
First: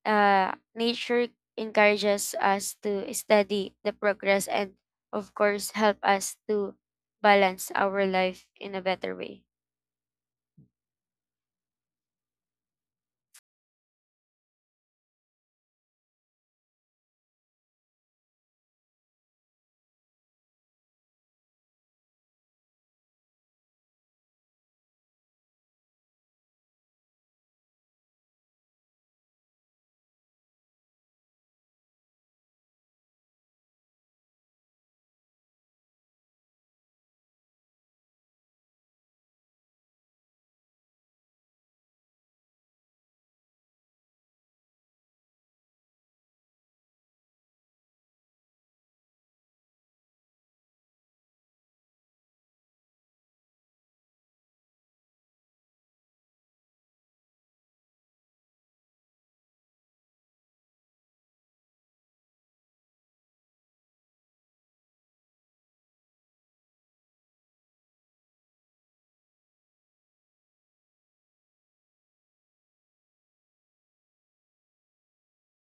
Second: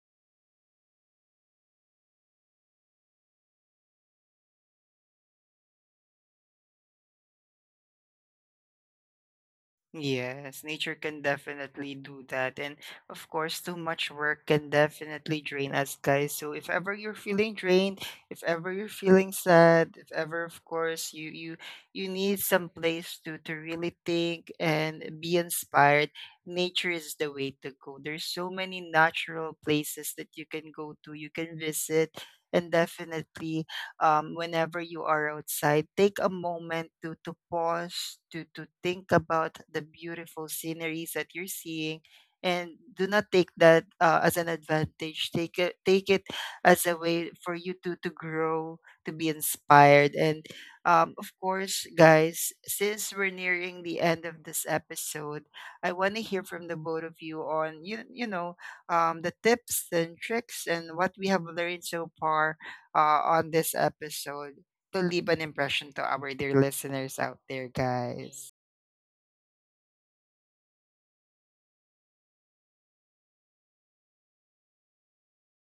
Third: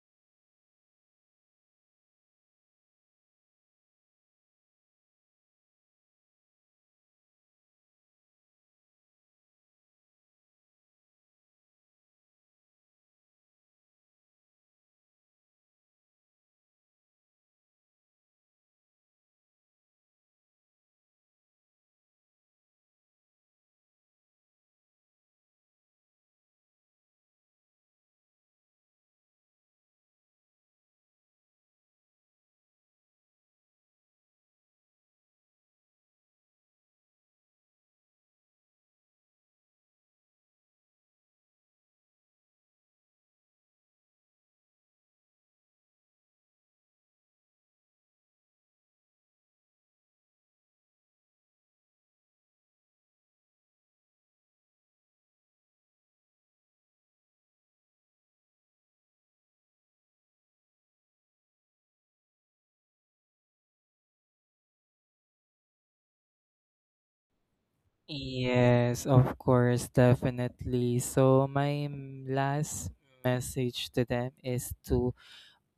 Speaker 3: nature encourages us to study the progress and, of course, help us to balance our life in a better way.
Speaker 1: Yes, nature can definitely do that. And of course, too much work can definitely drain us, guys. So if ever you're feeling drained, if ever you're feeling sad, if ever, of course, you you need some place to really think and be inspired, nature is the way to go. There's so many natural places that you can go to, you can visit, and definitely whenever you are outside, take a moment to pause, to think about the beautiful sceneries that you're seeing, and do not take that as an advantage. Take it as a way for you to grow, to be inspired, and of course, guys, since we're nearing the end of this episode, I want to hear from the both of you on you know, the tips and tricks and what we have learned so far on this episode to leave an impression to our dear listeners out there, guys.
Speaker 2: Yes, of course, definitely. So my last message to them is to,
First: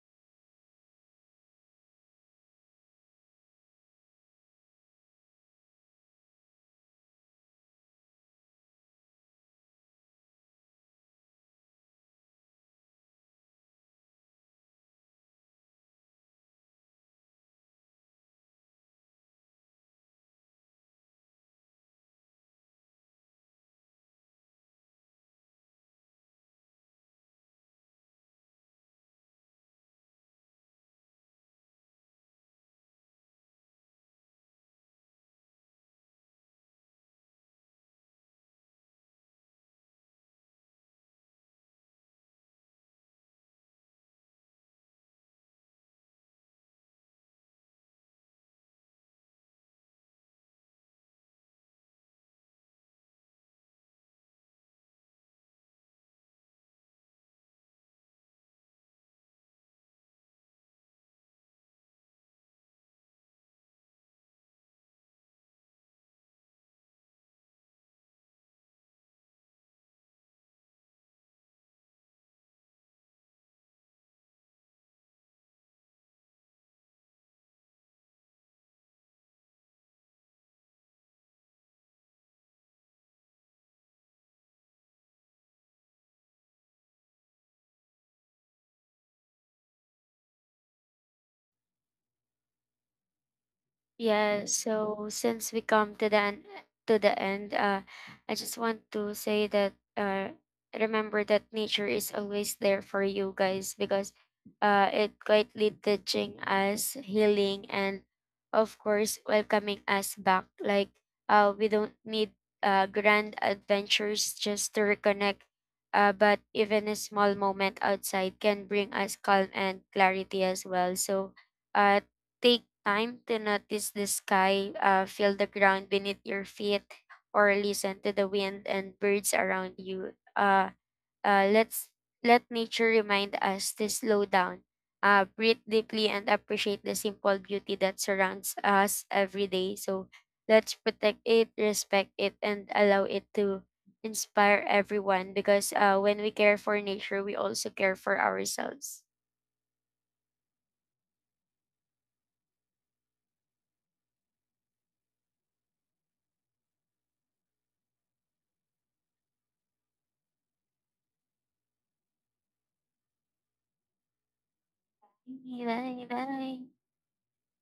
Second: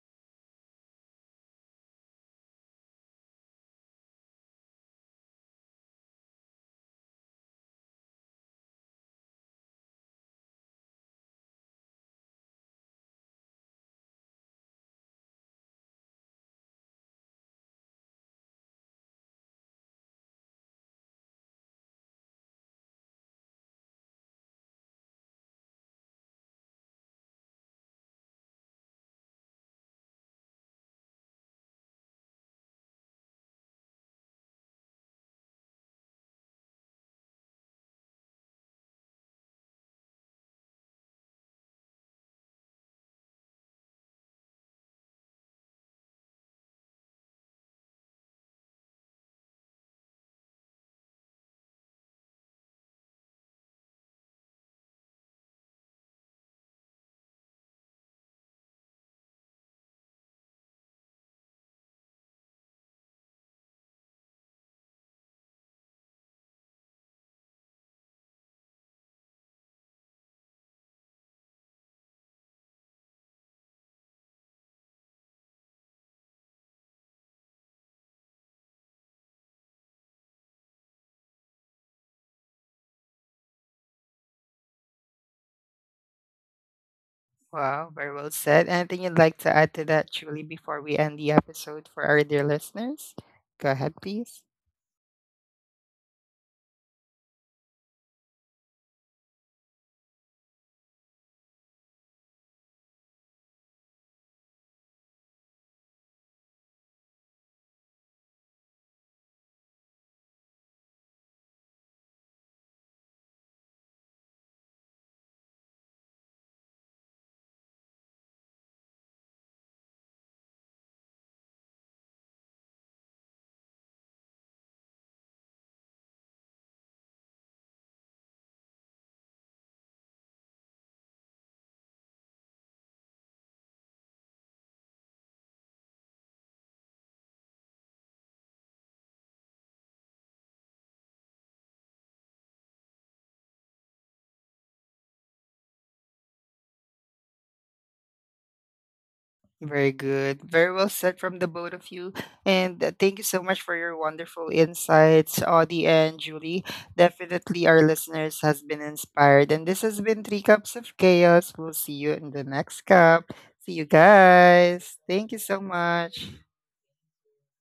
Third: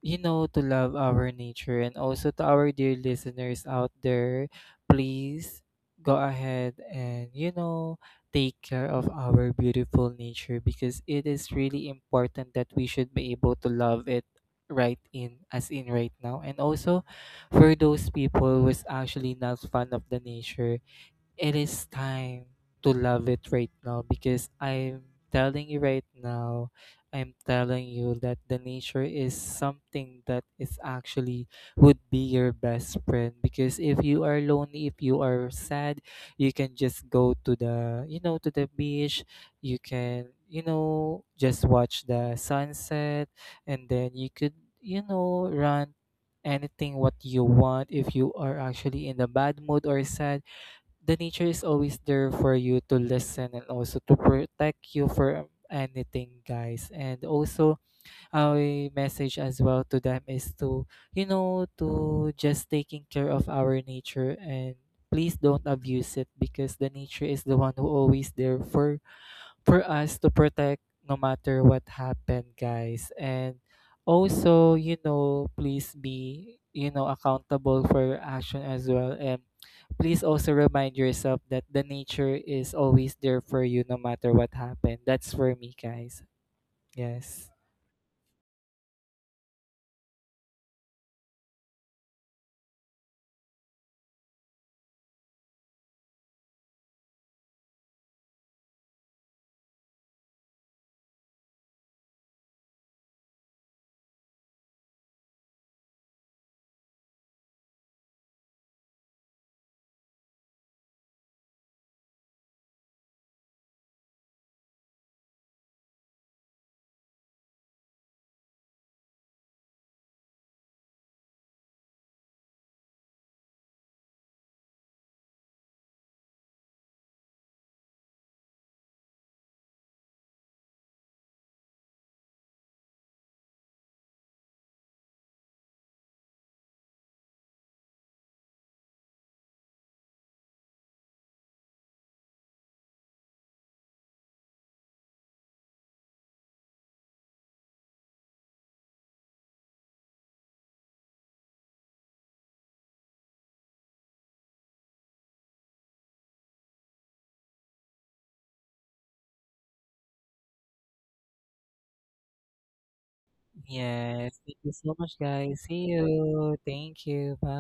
Speaker 2: you know, to love our nature. And also to our dear listeners out there, please go ahead and, you know, take care of our beautiful nature, because it is really important that we should be able to love it right in, as in right now. And also for those people who is actually not fond of the nature, it is time to love it right now. Because I'm telling you right now, I'm telling you that the nature is something that is actually would be your best friend. Because if you are lonely, if you are sad, you can just go to the, you know, to the beach, you can, you know, just watch the sunset, and then you could, you know, run anything what you want. If you are actually in a bad mood or sad, the nature is always there for you to listen and also to protect you from anything, guys. And also our message as well to them is to, you know, to just taking care of our nature, and please don't abuse it. Because the nature is the one who always there for us to protect no matter what happened, guys. And also, you know, please be, you know, accountable for your action as well. And please also remind yourself that the nature is always there for you no matter what happened. That's for me, guys. Yes.
Speaker 1: Wow, very well said. Anything you'd like to add to that, Julie, before we end the episode for our dear listeners? Go ahead, please.
Speaker 3: Yeah, so since we come to to the end, I just want to say that remember that nature is always there for you guys, because it quietly teaching us healing and of course welcoming us back. Like we don't need grand adventures just to reconnect, but even a small moment outside can bring us calm and clarity as well. So. Uh, Take time to notice the sky, feel the ground beneath your feet, or listen to the wind and birds around you. Uh, let's Let nature remind us to slow down, breathe deeply, and appreciate the simple beauty that surrounds us every day. So let's protect it, respect it, and allow it to inspire everyone, because when we care for nature, we also care for ourselves.
Speaker 1: Very good. Very well said from the both of you. And thank you so much for your wonderful insights, Audie and Julie. Definitely our listeners has been inspired. And this has been Three Cups of Chaos. We'll see you in the next cup. See you
Speaker 2: Yes. Thank you so
Speaker 1: guys.
Speaker 2: much,
Speaker 1: Thank you so
Speaker 2: guys. See
Speaker 3: Bye
Speaker 1: much.
Speaker 3: bye.
Speaker 2: you. Thank you. Bye.